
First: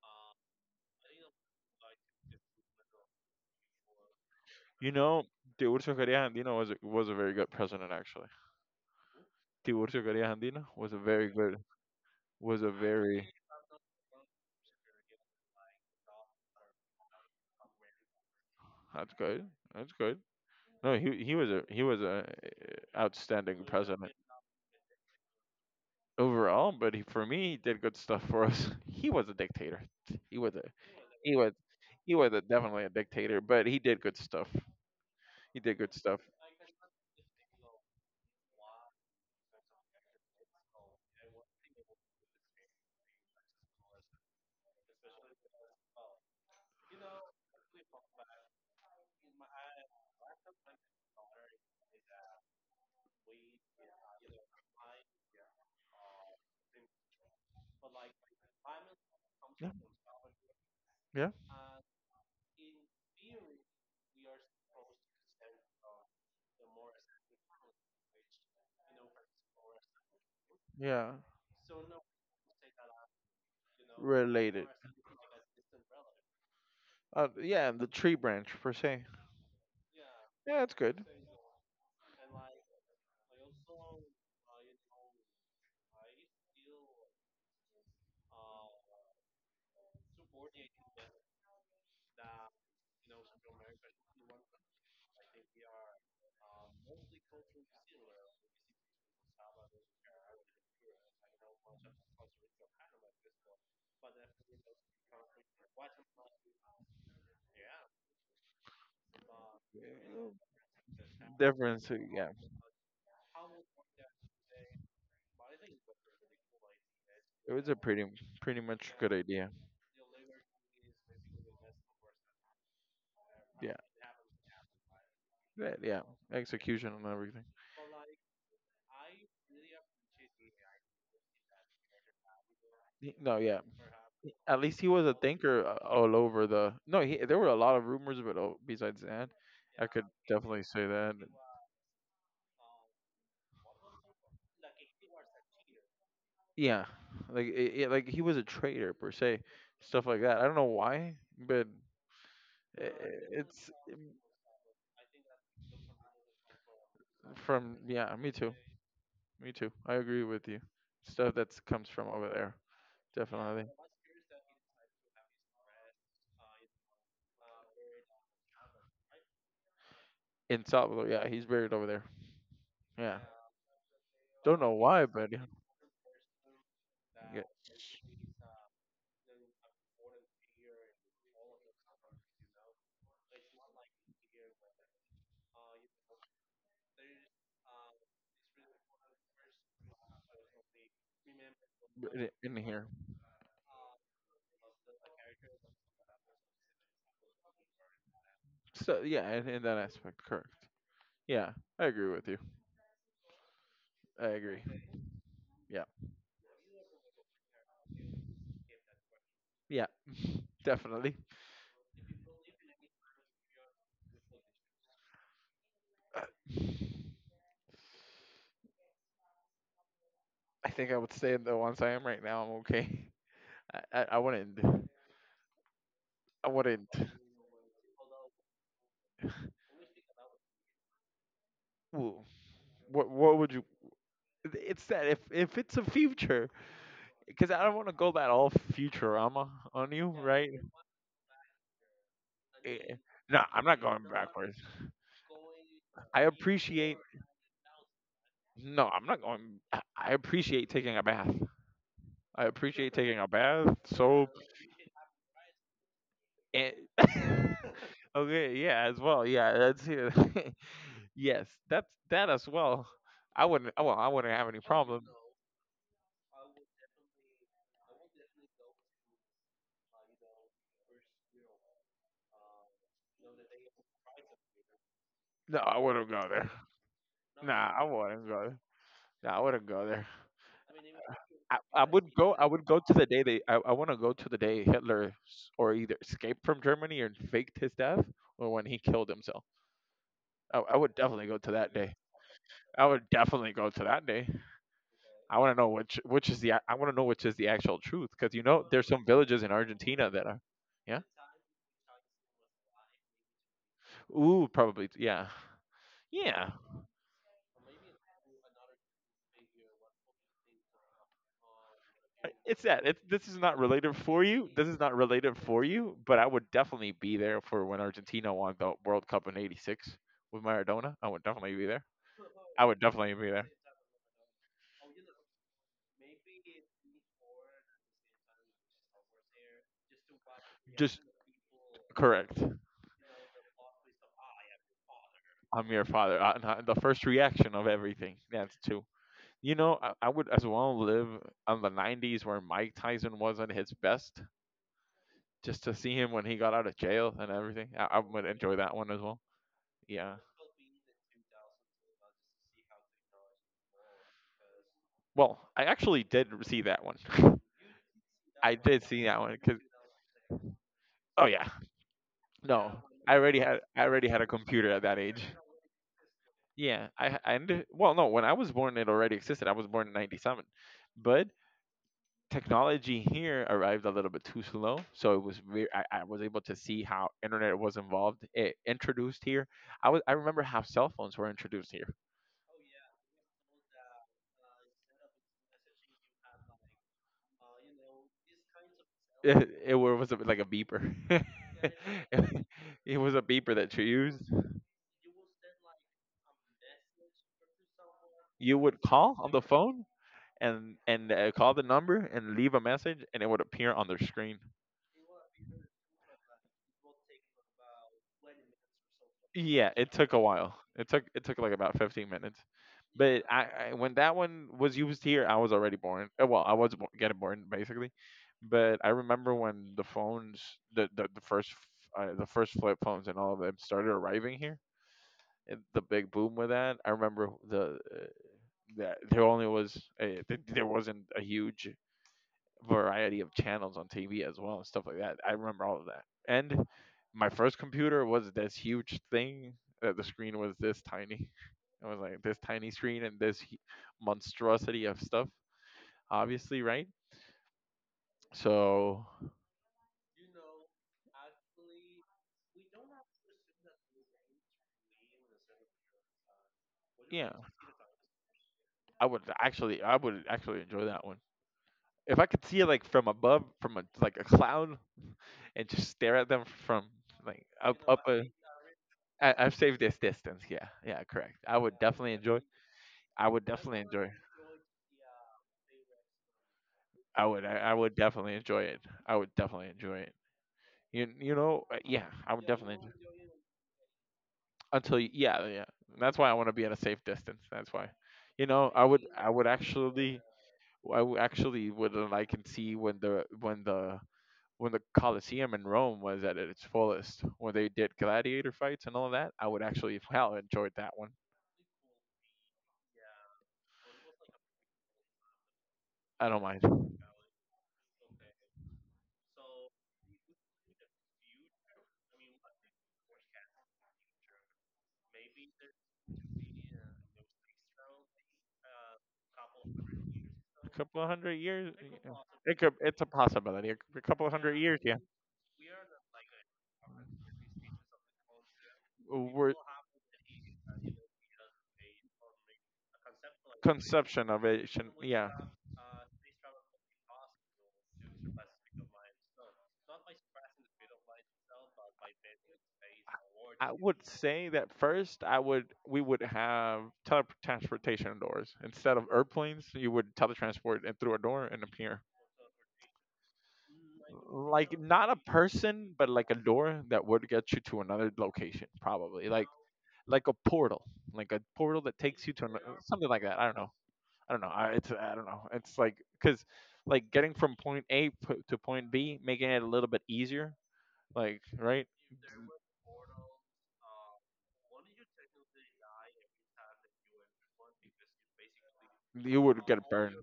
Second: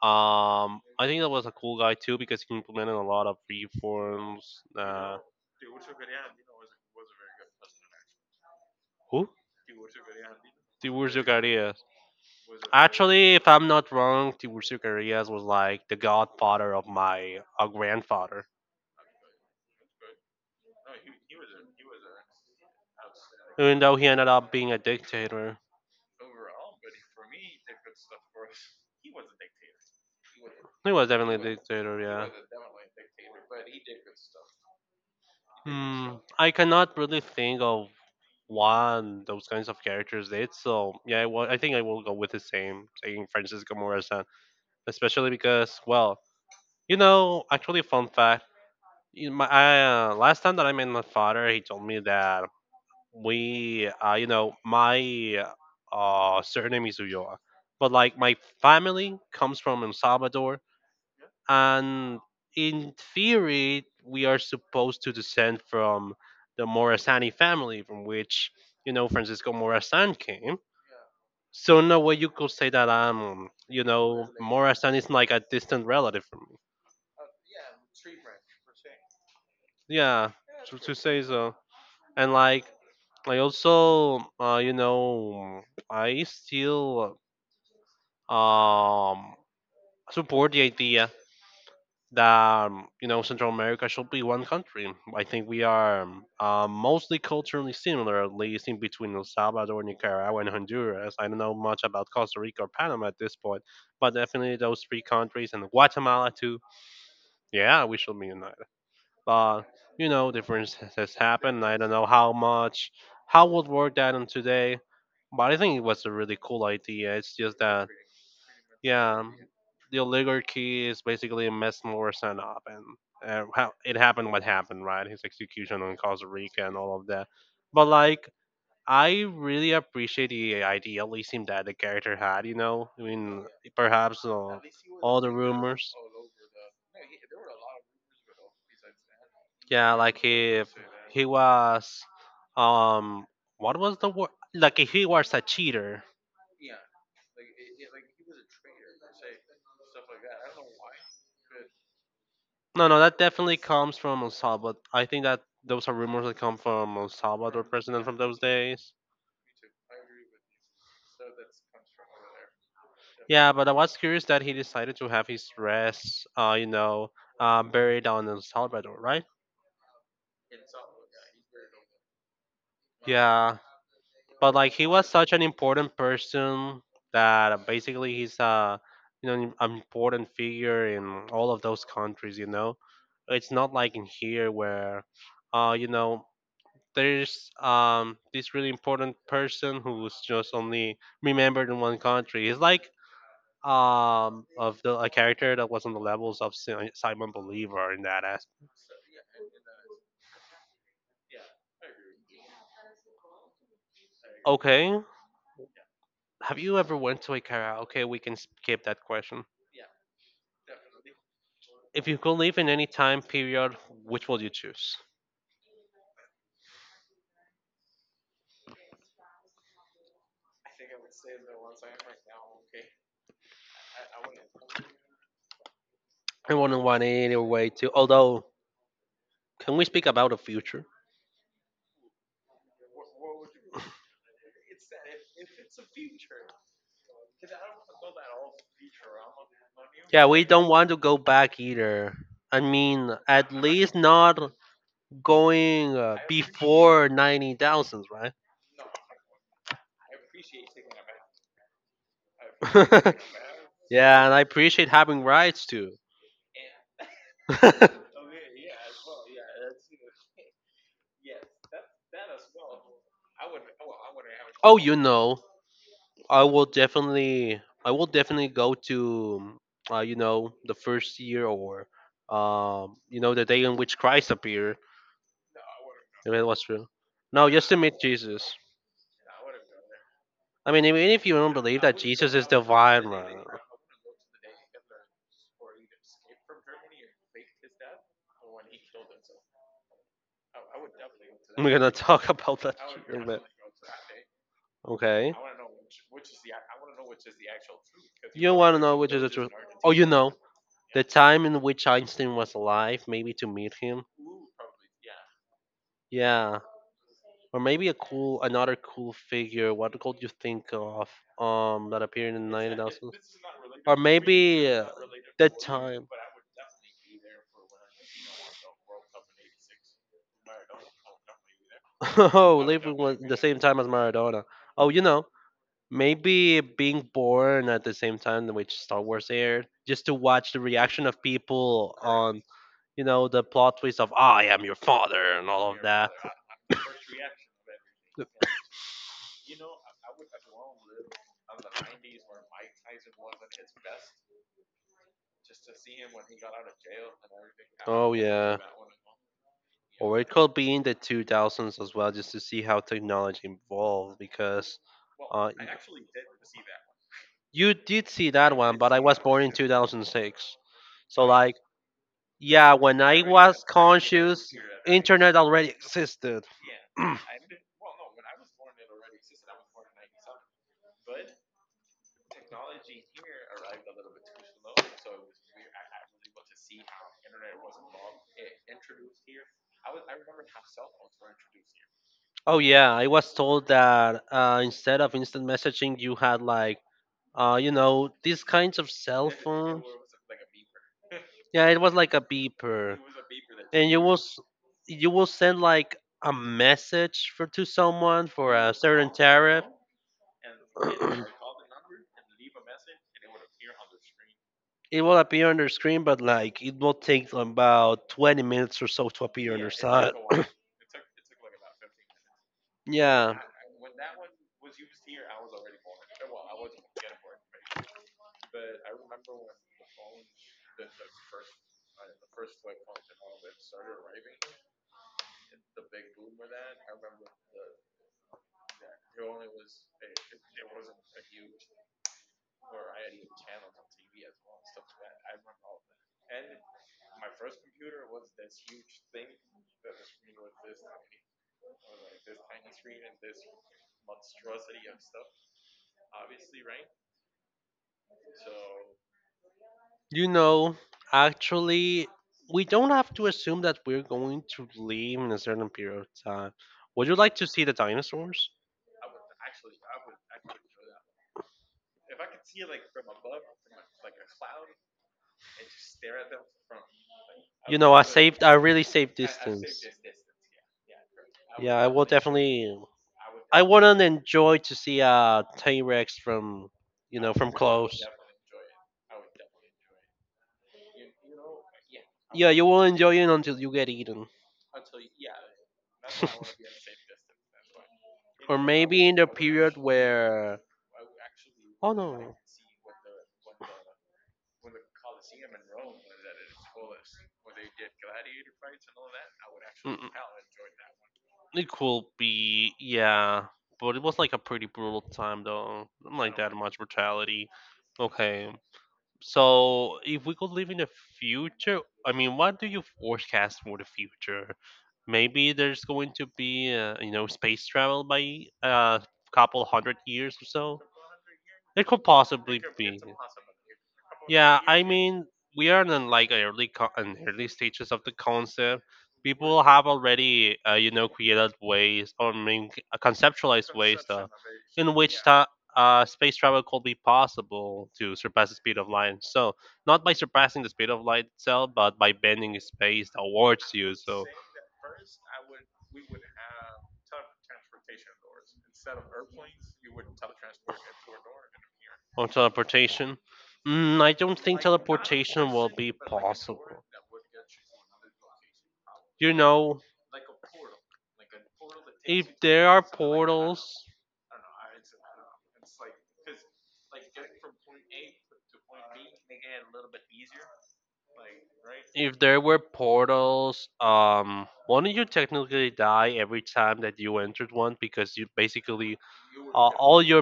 Speaker 1: I think that was a cool guy too because he implemented a lot of reforms.
Speaker 2: you know, Tiburcio García Andino was a very good president, actually.
Speaker 1: Who?
Speaker 2: Tiburcio García Andino was a
Speaker 1: Tiburcio
Speaker 2: very good,
Speaker 1: Carías.
Speaker 2: was a very.
Speaker 1: Actually, if I'm not wrong, Tiburcio Carías was like the godfather of my grandfather,
Speaker 2: That's good. That's good. No, he was a outstanding
Speaker 1: even though he
Speaker 2: president.
Speaker 1: ended up being a dictator.
Speaker 2: Overall, but he, for me, he did good stuff for us. He was a dictator. He was a
Speaker 1: He was definitely
Speaker 2: he was
Speaker 1: a dictator,
Speaker 2: he
Speaker 1: yeah.
Speaker 2: was a, definitely a dictator, but he did good stuff. He did good stuff.
Speaker 1: I cannot really think of one those kinds of characters did. So yeah, I think I will go with the same, saying Francisco Morazan, especially because well, actually, fun fact. Last time that I met my father, he told me that my surname is Ulloa, but like my family comes
Speaker 2: Yeah,
Speaker 1: from El Salvador,
Speaker 2: yeah,
Speaker 1: and in theory, we are supposed to descend from the Morasani family, from which, Francisco Morazan came.
Speaker 2: yeah.
Speaker 1: So, in a way, you could say that,
Speaker 2: Related.
Speaker 1: Morazan is like a distant relative from me.
Speaker 2: Yeah, the tree branch per se.
Speaker 1: Yeah,
Speaker 2: Yeah, that's
Speaker 1: to
Speaker 2: good.
Speaker 1: say so. And, like, I also, I still um, support the idea that Central America should be one country. I think we are mostly culturally similar, at least in between El Salvador, Nicaragua, and Honduras. I don't know much about Costa Rica or Panama at this point, but definitely those three countries and Guatemala too. Yeah, we should be united. But, you know, differences happen. I
Speaker 2: Difference.
Speaker 1: don't know
Speaker 2: Yeah,
Speaker 1: how much, how would work that on today. But I think it was a really cool idea. It's
Speaker 2: it
Speaker 1: just
Speaker 2: was a
Speaker 1: that
Speaker 2: pretty much good
Speaker 1: yeah,
Speaker 2: idea.
Speaker 1: the oligarchy is basically messed Morrison up, and how
Speaker 2: Yeah,
Speaker 1: it happened what happened, right? His
Speaker 2: yeah,
Speaker 1: execution in
Speaker 2: yeah.
Speaker 1: Costa Rica and
Speaker 2: Execution
Speaker 1: all
Speaker 2: and
Speaker 1: of that.
Speaker 2: everything.
Speaker 1: But like, I really appreciate the idealism that the character had. You know, I
Speaker 2: No,
Speaker 1: mean,
Speaker 2: yeah.
Speaker 1: perhaps
Speaker 2: At least he was a
Speaker 1: all the
Speaker 2: thinker,
Speaker 1: rumors.
Speaker 2: all over the. No, there were a lot of rumors, but oh, besides that, I
Speaker 1: Yeah,
Speaker 2: could
Speaker 1: like
Speaker 2: definitely
Speaker 1: if
Speaker 2: say that.
Speaker 1: he was, um, what was the word? Like if he was a cheater.
Speaker 2: Yeah, like like he was a traitor per se, stuff like that. I don't know why, but
Speaker 1: No, no, that definitely
Speaker 2: it's,
Speaker 1: comes from El Salvador. I think that those are rumors that come from El Salvador
Speaker 2: from,
Speaker 1: president
Speaker 2: yeah,
Speaker 1: from
Speaker 2: me
Speaker 1: those
Speaker 2: too,
Speaker 1: days.
Speaker 2: me too. I agree with you. Stuff that comes from over there,
Speaker 1: Yeah,
Speaker 2: definitely.
Speaker 1: but I was curious that he decided to have his rest, buried down in El Salvador, right?
Speaker 2: In Salvador, yeah, he's buried over there. Yeah.
Speaker 1: Yeah, but
Speaker 2: Don't
Speaker 1: like
Speaker 2: know
Speaker 1: he
Speaker 2: why,
Speaker 1: was
Speaker 2: but
Speaker 1: such an
Speaker 2: yeah.
Speaker 1: important person
Speaker 2: Yeah,
Speaker 1: that basically he's an important figure in all of those countries. It's not like in here where, uh, you know, there's this really important person who's just only remembered in one country.
Speaker 2: in
Speaker 1: It's
Speaker 2: here.
Speaker 1: like of the a character that was on the levels of Simon Believer in that aspect.
Speaker 2: So yeah, in that aspect, correct. Yeah, I agree with you. I agree.
Speaker 1: Okay,
Speaker 2: Yeah.
Speaker 1: have you ever went to a karaoke? We can skip that question.
Speaker 2: Yeah. Definitely.
Speaker 1: If you could live in any time period, which would you choose?
Speaker 2: I think I would stay in the ones I am right now. I'm okay. I wouldn't. I
Speaker 1: I wouldn't
Speaker 2: wouldn't.
Speaker 1: want any way to. Although, can we speak about the future?
Speaker 2: Ooh, what would you? It's that, if it's a future, because I don't want to go that all Futurama on you,
Speaker 1: Yeah, we
Speaker 2: right?
Speaker 1: don't want to go back either. I
Speaker 2: Eh,
Speaker 1: mean,
Speaker 2: No,
Speaker 1: at
Speaker 2: I'm not
Speaker 1: least
Speaker 2: going
Speaker 1: not
Speaker 2: backwards.
Speaker 1: going
Speaker 2: I appreciate.
Speaker 1: before 90 thousands, right?
Speaker 2: No, I'm not going. I appreciate taking a bath. I appreciate taking a bath,
Speaker 1: Yeah,
Speaker 2: soap,
Speaker 1: and I appreciate having rights too.
Speaker 2: and okay, yeah, as well. Yeah, that's here. Yes, that's that as well. I wouldn't. Well, I wouldn't have any
Speaker 1: Oh,
Speaker 2: problem.
Speaker 1: I will definitely go to, the first year or, the day in which Christ appeared.
Speaker 2: No, I wouldn't go
Speaker 1: If it
Speaker 2: there.
Speaker 1: was real. No, just
Speaker 2: Nah,
Speaker 1: to
Speaker 2: I
Speaker 1: meet
Speaker 2: wouldn't go.
Speaker 1: Jesus.
Speaker 2: There. Nah, I wouldn't go there.
Speaker 1: I mean, even if you don't
Speaker 2: I,
Speaker 1: believe
Speaker 2: I
Speaker 1: that
Speaker 2: would go.
Speaker 1: Jesus
Speaker 2: I
Speaker 1: is
Speaker 2: would go to the
Speaker 1: divine,
Speaker 2: day they.
Speaker 1: man,
Speaker 2: I want to go to the day Hitler or either escaped from Germany and faked his death, or when he killed himself. I would definitely go to that
Speaker 1: we're gonna
Speaker 2: day.
Speaker 1: talk about that
Speaker 2: I would
Speaker 1: in a bit.
Speaker 2: definitely go to that day.
Speaker 1: Okay.
Speaker 2: I want to know, which is the. I want to know which is the actual truth, because you
Speaker 1: You
Speaker 2: know
Speaker 1: want to
Speaker 2: there's
Speaker 1: know
Speaker 2: some
Speaker 1: which is the
Speaker 2: villages in
Speaker 1: truth. Oh,
Speaker 2: Argentina that are. Yeah.
Speaker 1: the time in which Einstein was alive, maybe to meet him.
Speaker 2: Ooh, probably. Yeah. Yeah.
Speaker 1: Yeah, or maybe another cool figure. What could you think of? That appeared in the
Speaker 2: It's that.
Speaker 1: 9000s,
Speaker 2: This is not related
Speaker 1: or
Speaker 2: for you. This
Speaker 1: maybe
Speaker 2: is not related
Speaker 1: that
Speaker 2: for you.
Speaker 1: time.
Speaker 2: But I would definitely be there for when Argentina won the World Cup in '86 with Maradona. I would definitely be there. I
Speaker 1: Oh,
Speaker 2: would
Speaker 1: living
Speaker 2: definitely
Speaker 1: was
Speaker 2: be
Speaker 1: the
Speaker 2: there.
Speaker 1: same time as Maradona. Oh, you know, maybe being born at the same time in which Star Wars aired, just to watch the
Speaker 2: Just
Speaker 1: reaction of people
Speaker 2: correct.
Speaker 1: on the plot twist of I am your father and
Speaker 2: I'm
Speaker 1: all of
Speaker 2: your
Speaker 1: that.
Speaker 2: father. And the first reaction of everything. That's two. I would as well live on the '90s where Mike Tyson was at his best, just to see him when he got out of jail and everything. I
Speaker 1: Oh,
Speaker 2: would enjoy
Speaker 1: yeah.
Speaker 2: that one as well. Yeah.
Speaker 1: Or it could be in the 2000s as well, just to see how technology evolved. Because
Speaker 2: Well,
Speaker 1: uh,
Speaker 2: I actually did see that one.
Speaker 1: you did see
Speaker 2: I
Speaker 1: that one,
Speaker 2: did
Speaker 1: but I
Speaker 2: see that
Speaker 1: was
Speaker 2: one
Speaker 1: born in
Speaker 2: because
Speaker 1: 2006,
Speaker 2: oh
Speaker 1: so
Speaker 2: yeah,
Speaker 1: like
Speaker 2: no,
Speaker 1: yeah, when
Speaker 2: I
Speaker 1: I
Speaker 2: already had
Speaker 1: was
Speaker 2: I already had a
Speaker 1: conscious,
Speaker 2: computer at that age.
Speaker 1: internet already existed.
Speaker 2: Yeah, I h- and well, no, when I was born, it already existed. I was born in '97, but technology here arrived a little bit too slow, so it was re- I was able to see how internet was involved, it introduced here. I remember how cell phones were introduced here.
Speaker 1: Oh yeah, I was told that instead of instant messaging, you had like you know these kinds of cell
Speaker 2: It
Speaker 1: phones.
Speaker 2: was like a beeper.
Speaker 1: Yeah, it was like a
Speaker 2: It
Speaker 1: beeper,
Speaker 2: was a beeper that you
Speaker 1: and
Speaker 2: used.
Speaker 1: you will send like a message for to someone for
Speaker 2: You
Speaker 1: a
Speaker 2: would
Speaker 1: certain
Speaker 2: call on the
Speaker 1: tariff.
Speaker 2: phone and call the number and leave a message, and it would appear on their screen.
Speaker 1: It will appear on their screen, but like it will take about 20 minutes or so to appear on
Speaker 2: Yeah,
Speaker 1: their
Speaker 2: it took
Speaker 1: side.
Speaker 2: a while. It took like about 15 minutes. But
Speaker 1: Yeah,
Speaker 2: I when that one was used here, I was already born. Getting born basically. But I remember when the phones, the first, f- the first flip phones and all of them started arriving here. The big boom with that. I remember the uh, that there only there wasn't a huge variety of channels on TV as well and stuff like that. I remember all of that. And my first computer was this huge thing that the screen was this tiny. It was like this tiny screen and monstrosity of stuff, obviously, right? So,
Speaker 1: you know, actually, we don't have to assume that we're going to leave in a certain period of time. Would you
Speaker 2: yeah,
Speaker 1: like to see the dinosaurs?
Speaker 2: I would actually enjoy that one. If I could see it like from above, from like a cloud, and just stare at them from like up
Speaker 1: You know,
Speaker 2: up
Speaker 1: I
Speaker 2: a.
Speaker 1: saved, I really saved
Speaker 2: I've saved
Speaker 1: distance.
Speaker 2: this distance. Yeah, yeah, correct. I
Speaker 1: Yeah,
Speaker 2: would
Speaker 1: I will
Speaker 2: definitely enjoy.
Speaker 1: definitely
Speaker 2: I would
Speaker 1: I
Speaker 2: definitely
Speaker 1: wouldn't
Speaker 2: enjoy.
Speaker 1: enjoy to see a T Rex from, you
Speaker 2: I
Speaker 1: know,
Speaker 2: would.
Speaker 1: from
Speaker 2: I would
Speaker 1: close.
Speaker 2: definitely enjoy it. I would definitely enjoy it. Yeah, I would
Speaker 1: Yeah, you
Speaker 2: definitely
Speaker 1: will
Speaker 2: enjoy.
Speaker 1: enjoy it until you get eaten,
Speaker 2: Until you. Yeah, yeah. That's why I want to be at a safe distance. That's why. You
Speaker 1: or
Speaker 2: know,
Speaker 1: maybe in the period where.
Speaker 2: I would actually
Speaker 1: Oh
Speaker 2: would like
Speaker 1: no.
Speaker 2: and see when the Colosseum in Rome was at its fullest, when they did gladiator fights and all that, I would actually
Speaker 1: Mm-mm.
Speaker 2: wow enjoyed that one.
Speaker 1: It could be, yeah, but it was like a pretty brutal time though. Not
Speaker 2: I
Speaker 1: like
Speaker 2: don't
Speaker 1: that
Speaker 2: mind. A
Speaker 1: much brutality. Okay. So, if we could live in the future, I mean, what do you forecast for the future? Maybe there's going to be, you know, space travel by a couple hundred years or so.
Speaker 2: couple of hundred years,
Speaker 1: It could
Speaker 2: yeah.
Speaker 1: possibly
Speaker 2: It's
Speaker 1: be.
Speaker 2: a possibility. A couple of hundred
Speaker 1: Yeah,
Speaker 2: years,
Speaker 1: I
Speaker 2: yeah.
Speaker 1: mean, we are in like an early stages of the concept.
Speaker 2: We're
Speaker 1: People have already, you know, created ways or I mean, conceptualized ways
Speaker 2: Conception of it, shouldn't-
Speaker 1: in which
Speaker 2: yeah.
Speaker 1: space travel could be possible to surpass the speed of light. So not by surpassing the speed of light itself, but by bending space
Speaker 2: I
Speaker 1: towards you.
Speaker 2: would
Speaker 1: So
Speaker 2: say that first I would we would have teletransportation doors instead of airplanes. You would teletransport and through a door and appear.
Speaker 1: or teleportation. Mm, I don't think
Speaker 2: Like not a
Speaker 1: teleportation will be
Speaker 2: person, but like a door
Speaker 1: possible.
Speaker 2: that would get you to another location, probably
Speaker 1: You know,
Speaker 2: like a portal, like a portal that takes you
Speaker 1: if
Speaker 2: to another,
Speaker 1: there are
Speaker 2: something like that. I don't know.
Speaker 1: portals,
Speaker 2: I don't know. I don't know. It's like because like getting from point A to point B, making it a little bit easier. Like right?
Speaker 1: if there were portals, wouldn't you technically die every time that you entered one because you basically
Speaker 2: You would get
Speaker 1: all
Speaker 2: burned.
Speaker 1: your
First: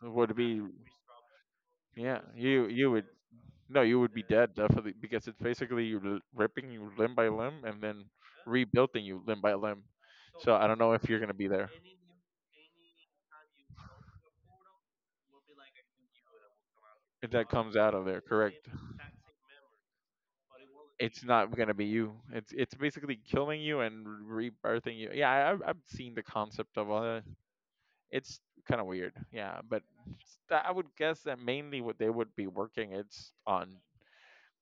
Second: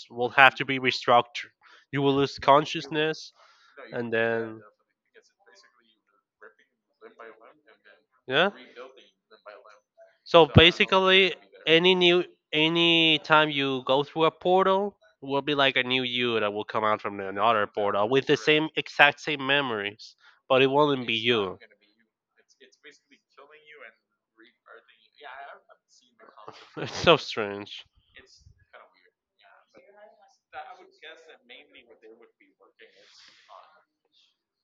Speaker 2: It
Speaker 1: will
Speaker 2: would
Speaker 1: have
Speaker 2: be
Speaker 1: to be restructured. You will
Speaker 2: yeah.
Speaker 1: lose
Speaker 2: You would
Speaker 1: consciousness,
Speaker 2: no. You
Speaker 1: and
Speaker 2: would be dead
Speaker 1: then
Speaker 2: definitely because it's basically ripping you limb by limb and then
Speaker 1: yeah.
Speaker 2: rebuilding you limb by limb.
Speaker 1: So
Speaker 2: So I don't know if you're
Speaker 1: basically,
Speaker 2: gonna be there.
Speaker 1: any new any time you go through a portal will be like a new you that will come out from
Speaker 2: If that
Speaker 1: another
Speaker 2: comes out of
Speaker 1: portal
Speaker 2: there,
Speaker 1: with the same
Speaker 2: correct?
Speaker 1: exact same memories, but it won't be
Speaker 2: It's not
Speaker 1: you.
Speaker 2: gonna be you. It's basically killing you and rebirthing you. Yeah, I've seen the concept of
Speaker 1: It's
Speaker 2: all
Speaker 1: so
Speaker 2: that.
Speaker 1: strange.
Speaker 2: It's kind of weird. Yeah, but I would guess that mainly what they would be working it's on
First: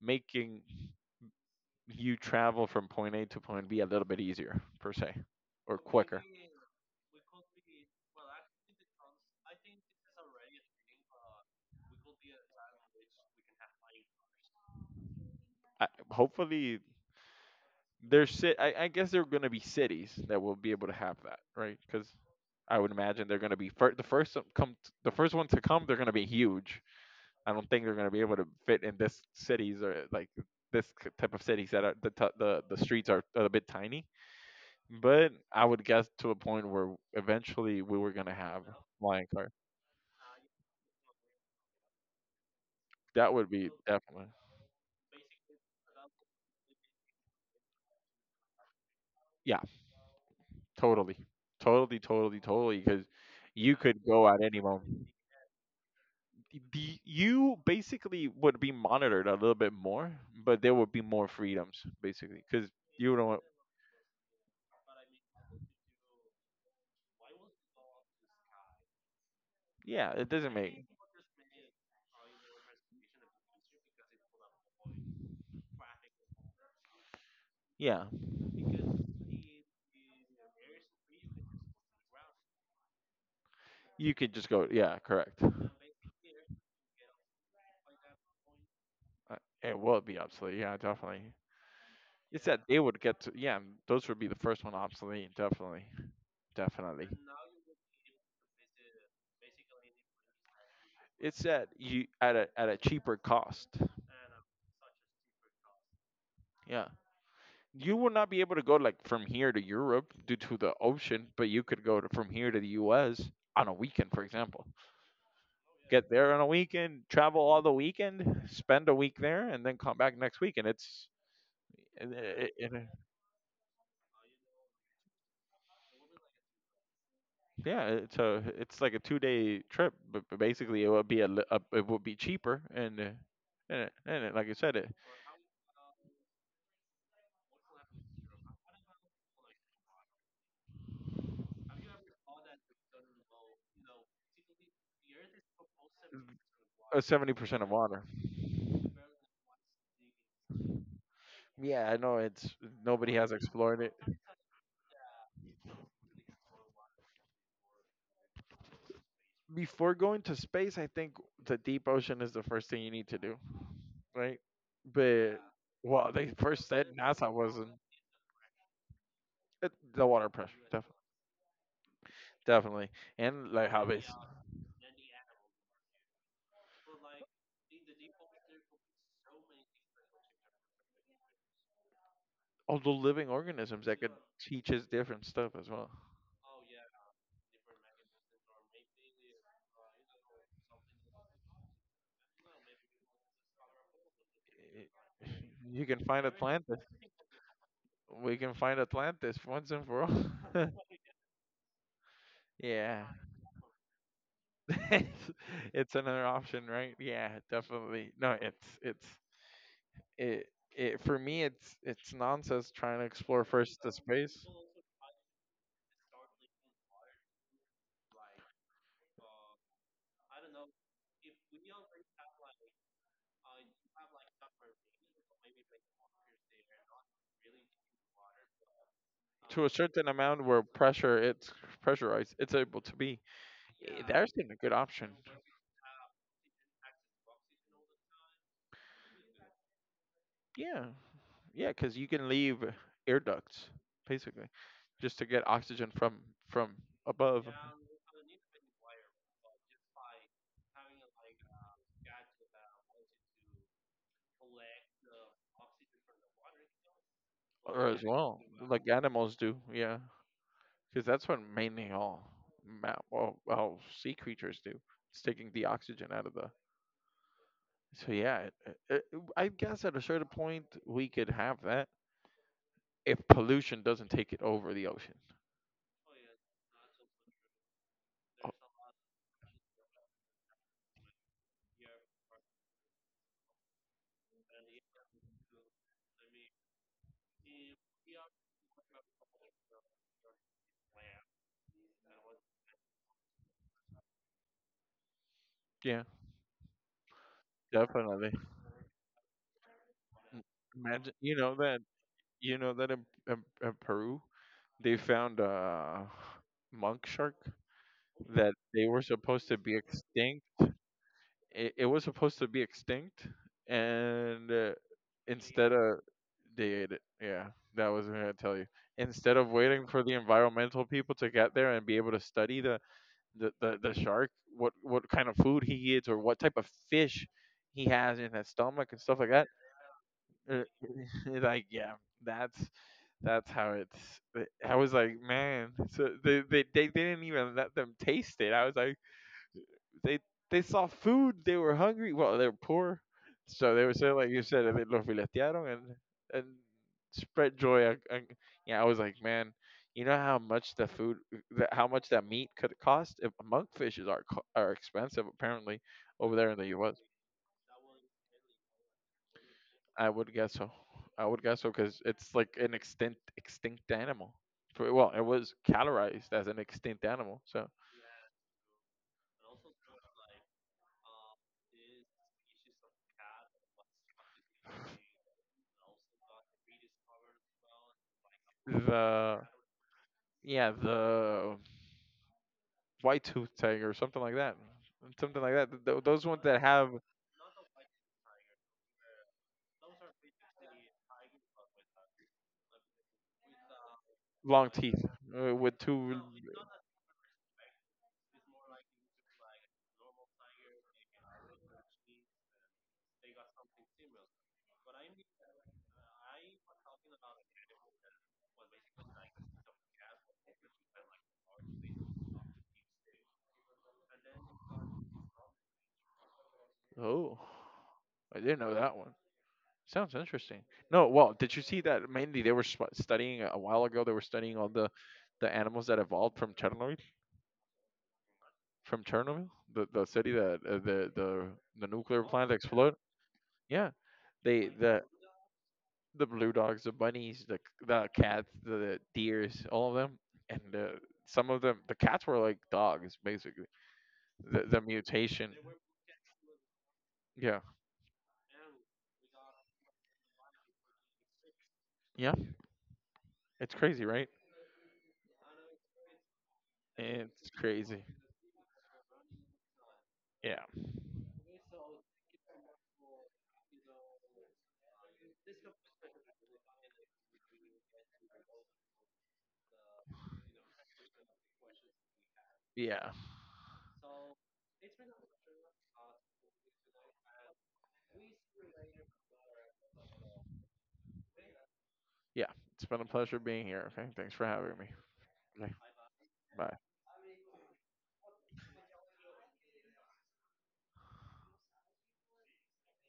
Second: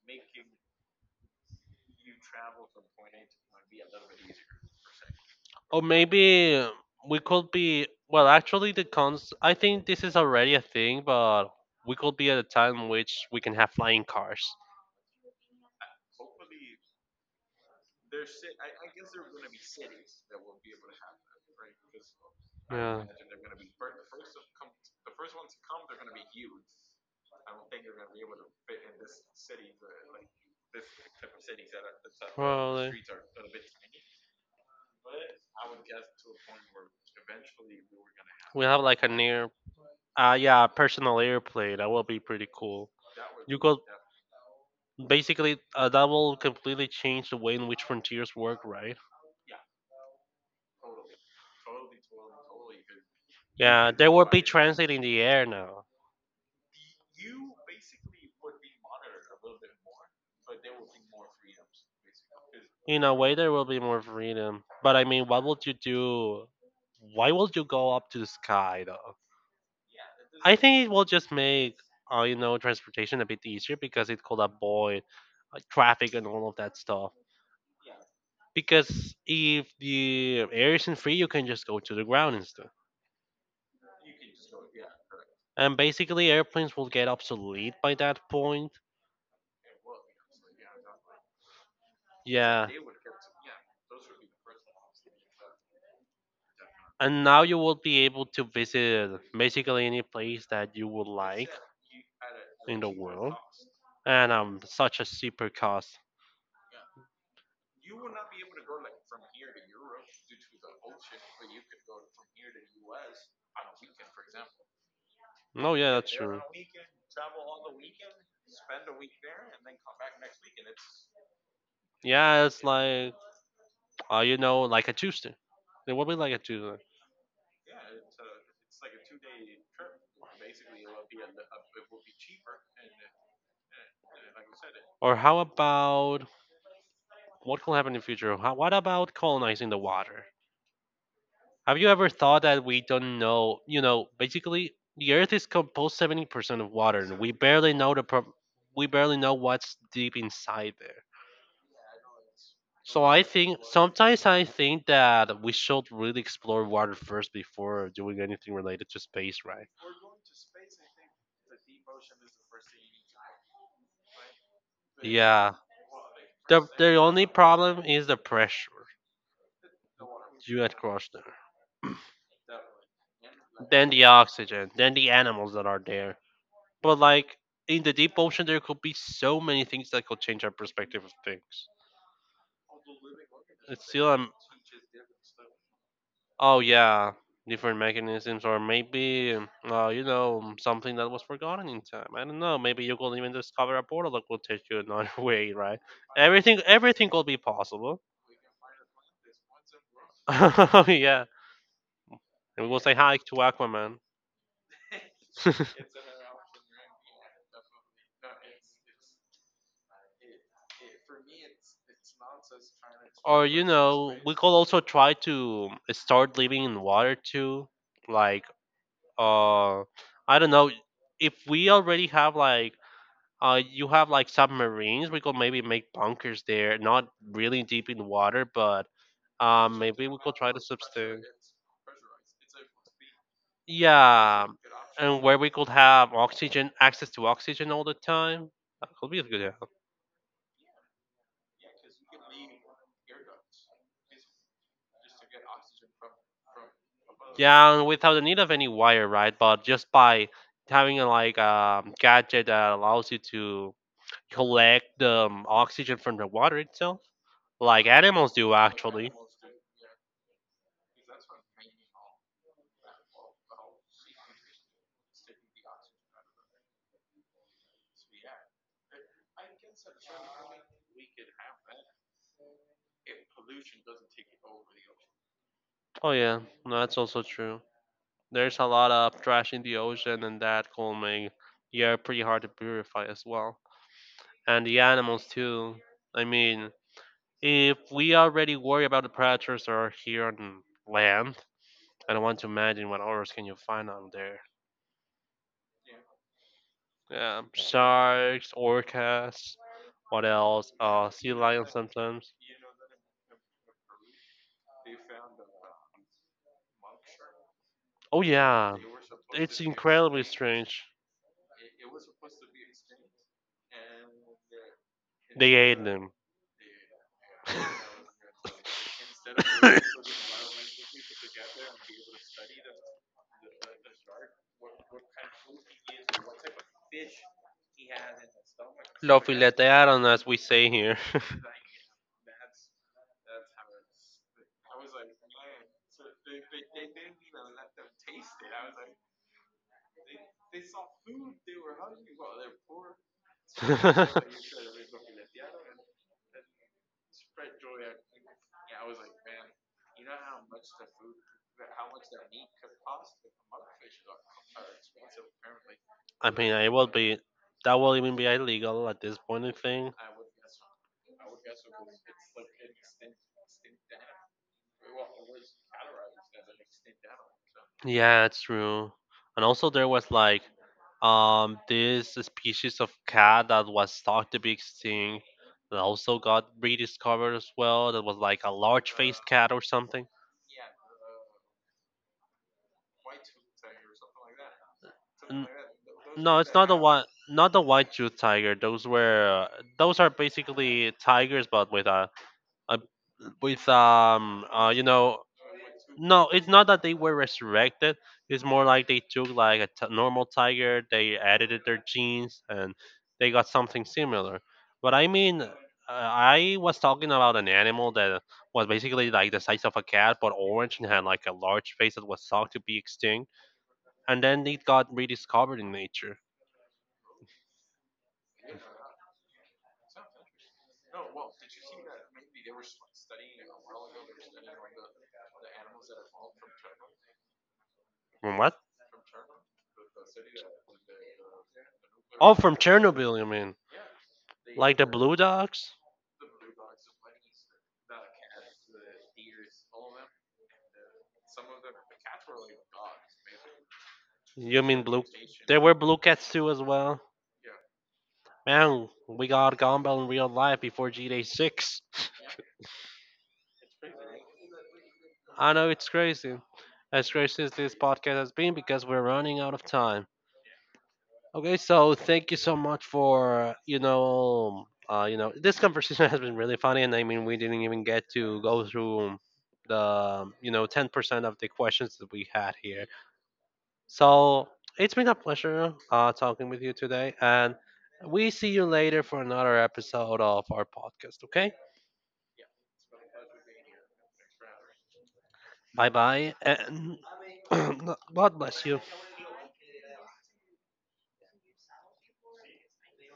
Speaker 2: making you travel from point A to point B a little bit easier per se or
Speaker 1: Or
Speaker 2: quicker.
Speaker 1: maybe we could be. Well, actually, the cons. I think this is already a thing, but we could be at a time in which we can have flying cars.
Speaker 2: I, hopefully, I guess there are going to be cities that will be able to have that, right? Because I would
Speaker 1: Yeah.
Speaker 2: imagine they're going to be the first ones to come. They're going to be huge. I don't think they're going to be able to fit in this cities or like type of cities that are the t- the
Speaker 1: Probably.
Speaker 2: streets are a bit tiny. But I would guess to a point where eventually we were going to have
Speaker 1: We have like an
Speaker 2: flying
Speaker 1: air.
Speaker 2: cars.
Speaker 1: Yeah, personal airplane. That will be pretty cool.
Speaker 2: That would
Speaker 1: You
Speaker 2: be
Speaker 1: could
Speaker 2: definitely.
Speaker 1: basically that will completely change the way in which frontiers work, right?
Speaker 2: Yeah, totally. Totally, totally, totally. Because you
Speaker 1: Yeah,
Speaker 2: could
Speaker 1: they will
Speaker 2: go at
Speaker 1: be
Speaker 2: any
Speaker 1: translating
Speaker 2: moment.
Speaker 1: the air now.
Speaker 2: You basically would be monitored a little bit more, but there would be more freedoms, basically. Because
Speaker 1: In
Speaker 2: you
Speaker 1: a way,
Speaker 2: don't.
Speaker 1: there will be more freedom. But I mean, what would you do? Why would you go up to the sky though?
Speaker 2: Yeah, it doesn't
Speaker 1: I
Speaker 2: make.
Speaker 1: think it will just make you know transportation a bit easier because it could avoid traffic and all of that stuff.
Speaker 2: Yeah,
Speaker 1: Because if the air isn't free, you can just go to the ground instead.
Speaker 2: you could just go. Yeah, correct.
Speaker 1: And basically, airplanes will get obsolete by that point.
Speaker 2: It will be obsolete. Yeah, definitely. It's that
Speaker 1: Yeah.
Speaker 2: they would get to. Yeah, those would be the first one obsolete. Definitely, definitely.
Speaker 1: And now you will be able to visit basically any place that you would
Speaker 2: It's
Speaker 1: like
Speaker 2: that you at a
Speaker 1: in the
Speaker 2: cheaper
Speaker 1: world.
Speaker 2: cost.
Speaker 1: And such a super cost.
Speaker 2: Yeah. You will not be able to go like from here to Europe due to the ocean, but you could go to, from here to the U.S. on a weekend, for example.
Speaker 1: Oh yeah,
Speaker 2: Get
Speaker 1: that's
Speaker 2: there
Speaker 1: true.
Speaker 2: on a weekend, travel all the weekend, spend a week there, and then come back next week. And it's
Speaker 1: Yeah,
Speaker 2: it,
Speaker 1: it's
Speaker 2: it, it-
Speaker 1: like you know, like a Tuesday. It will be like a Tuesday.
Speaker 2: yeah, it's a it's like a 2 day trip, but basically it would be a it would be cheaper and like I said, it
Speaker 1: Or how about what could happen in the future? How, what about colonizing the water? Have you ever thought that we don't know? You know, basically, the Earth is composed 70% of water, and we
Speaker 2: 70% of
Speaker 1: barely know
Speaker 2: water.
Speaker 1: we barely know what's deep inside there.
Speaker 2: Yeah, I know it's
Speaker 1: So
Speaker 2: nobody
Speaker 1: I
Speaker 2: has
Speaker 1: think
Speaker 2: explored it.
Speaker 1: sometimes I think that we should really explore water first before doing anything related to space, right?
Speaker 2: Before going to space, I think the deep ocean is the first thing you need to do, right? But
Speaker 1: Yeah.
Speaker 2: well, they
Speaker 1: The
Speaker 2: first said
Speaker 1: the only
Speaker 2: NASA wasn't
Speaker 1: problem is the pressure
Speaker 2: the water pressure,
Speaker 1: you had
Speaker 2: definitely,
Speaker 1: crossed there.
Speaker 2: definitely, and like how
Speaker 1: Then the
Speaker 2: they
Speaker 1: oxygen, then the animals that are there. But like in the deep ocean there could be so many things that could change our perspective of things.
Speaker 2: all the living
Speaker 1: It's
Speaker 2: organisms that
Speaker 1: still
Speaker 2: could teach us different stuff as well.
Speaker 1: Oh yeah, different mechanisms, or maybe you know something that was forgotten in time. I don't know. Maybe you could even discover a portal that could take you another
Speaker 2: Y-
Speaker 1: way, right?
Speaker 2: You can find
Speaker 1: Everything,
Speaker 2: Atlantis.
Speaker 1: everything could be possible.
Speaker 2: We can find Atlantis once and for all.
Speaker 1: Yeah, and we'll say
Speaker 2: yeah,
Speaker 1: hi to Aquaman.
Speaker 2: it's it's another option, right? Yeah, definitely. No, it it for me it's nonsense trying to explore
Speaker 1: Or you
Speaker 2: first the
Speaker 1: know, we
Speaker 2: space
Speaker 1: could also try to start living in water too. Like, uh, I don't know if we already have like you have like submarines. We could maybe make bunkers there, not really deep in the water, but
Speaker 2: to a
Speaker 1: maybe
Speaker 2: certain
Speaker 1: we could
Speaker 2: amount
Speaker 1: try
Speaker 2: where
Speaker 1: to
Speaker 2: pressure
Speaker 1: substitute.
Speaker 2: it's pressurized it's able to be. Eh, there's
Speaker 1: Yeah,
Speaker 2: been a good option
Speaker 1: and where we could have oxygen, access to oxygen all the time. That could be a good idea.
Speaker 2: yeah yeah because you can leave air ducts basically just to get oxygen from above
Speaker 1: Yeah, and without the need of any wire, right? But just by having a like gadget that allows you to collect the oxygen from the water itself, like
Speaker 2: or as
Speaker 1: animals
Speaker 2: well
Speaker 1: do
Speaker 2: like
Speaker 1: actually.
Speaker 2: animals do yeah because that's what mainly all well, well sea creatures do it's taking the oxygen out of the. So yeah, I guess at a certain point we could have that if pollution doesn't take it over the ocean.
Speaker 1: Oh yeah, no, that's also true.
Speaker 2: Oh,
Speaker 1: There's a lot of trash in the ocean, and that could make the air pretty hard to purify as well. And the animals, too. I mean, if we already worry about the predators that are here on land, I don't want to imagine what others can you find out there.
Speaker 2: yeah,
Speaker 1: Yeah,
Speaker 2: definitely.
Speaker 1: sharks, orcas, what
Speaker 2: M-
Speaker 1: else?
Speaker 2: Imagine
Speaker 1: Sea lions sometimes.
Speaker 2: you know that in Peru they found a monk shark
Speaker 1: Oh,
Speaker 2: that
Speaker 1: yeah,
Speaker 2: they were supposed to
Speaker 1: it's
Speaker 2: be
Speaker 1: incredibly
Speaker 2: extinct.
Speaker 1: strange.
Speaker 2: It was supposed to be extinct, and
Speaker 1: They
Speaker 2: instead
Speaker 1: ate
Speaker 2: of
Speaker 1: them.
Speaker 2: they ate it. Yeah, that was what I was gonna tell you. Instead of waiting for the environmental people to get there and be able to study the shark what kind of food he eats or what type of fish he has in his stomach and
Speaker 1: Lo
Speaker 2: stuff like that.
Speaker 1: filetearon, as we
Speaker 2: Uh,
Speaker 1: say here.
Speaker 2: like yeah that's that's how it's I was like man so they didn't even let them taste it I was like they they saw food, they were hungry. Well, they were poor, so they were saying like you said, they los filetearon and spread joy. Yeah, I was like, man, you know how much the food, the, how much that meat could cost? If monkfishes are are expensive apparently
Speaker 1: I
Speaker 2: over there
Speaker 1: mean,
Speaker 2: in the
Speaker 1: it will
Speaker 2: U.S.
Speaker 1: be that will even be illegal at this point. I think.
Speaker 2: I would guess so. I would guess so because it's like an extinct extinct animal. Well, it was categorized as an extinct animal, so
Speaker 1: Yeah, it's true. And also, there was like this species of cat that was thought to be extinct that also got rediscovered as well. That was like a large-faced
Speaker 2: The
Speaker 1: cat or something.
Speaker 2: yeah, the white tooth tiger or something like that, something
Speaker 1: N-
Speaker 2: like that. Those
Speaker 1: no,
Speaker 2: ones
Speaker 1: it's
Speaker 2: that
Speaker 1: not the
Speaker 2: have
Speaker 1: one. Not the white-toothed tiger. Those were those are basically tigers, but with a I with
Speaker 2: long
Speaker 1: you
Speaker 2: teeth
Speaker 1: know
Speaker 2: with two.
Speaker 1: no it's not that they were resurrected, it's more like they took like normal tiger, they edited their genes and they got something similar, but I mean I was talking about an animal that was basically like the size of a cat but orange and had like a large face that was thought to be extinct, and then it got rediscovered in nature.
Speaker 2: Oh, I didn't know that one. Sounds interesting. No, well, did you see that mainly they were studying a while ago? They were studying all the animals that evolved from Chernobyl.
Speaker 1: From what?
Speaker 2: From Chernobyl, the city that the nuclear
Speaker 1: Oh,
Speaker 2: plant
Speaker 1: from
Speaker 2: exploded.
Speaker 1: Chernobyl you mean,
Speaker 2: Yeah, they
Speaker 1: like the
Speaker 2: the
Speaker 1: blue dogs?
Speaker 2: the blue dogs, the bunnies, the cats, the deers, all of them, and some of them. The cats were like dogs, basically. The
Speaker 1: You
Speaker 2: the
Speaker 1: mean blue,
Speaker 2: mutation.
Speaker 1: there were blue cats too as well.
Speaker 2: Yeah,
Speaker 1: Man, we got Gumball in real life before G Day 6.
Speaker 2: yeah, it's crazy, right?
Speaker 1: I know it's crazy. As crazy
Speaker 2: It's
Speaker 1: as this
Speaker 2: crazy.
Speaker 1: podcast has been because we're running out of time.
Speaker 2: Yeah,
Speaker 1: Okay, so thank you so much for, you know, this conversation has been really funny, and I mean we didn't even get to go through the, you know, 10% of the questions that we had here.
Speaker 2: yeah,
Speaker 1: So, it's been a pleasure talking with you today, and we see you later for another episode of our podcast, okay?
Speaker 2: yeah. It's been a pleasure being here. Okay, thanks for having me. Okay,
Speaker 1: Bye bye,
Speaker 2: bye.
Speaker 1: and God bless you.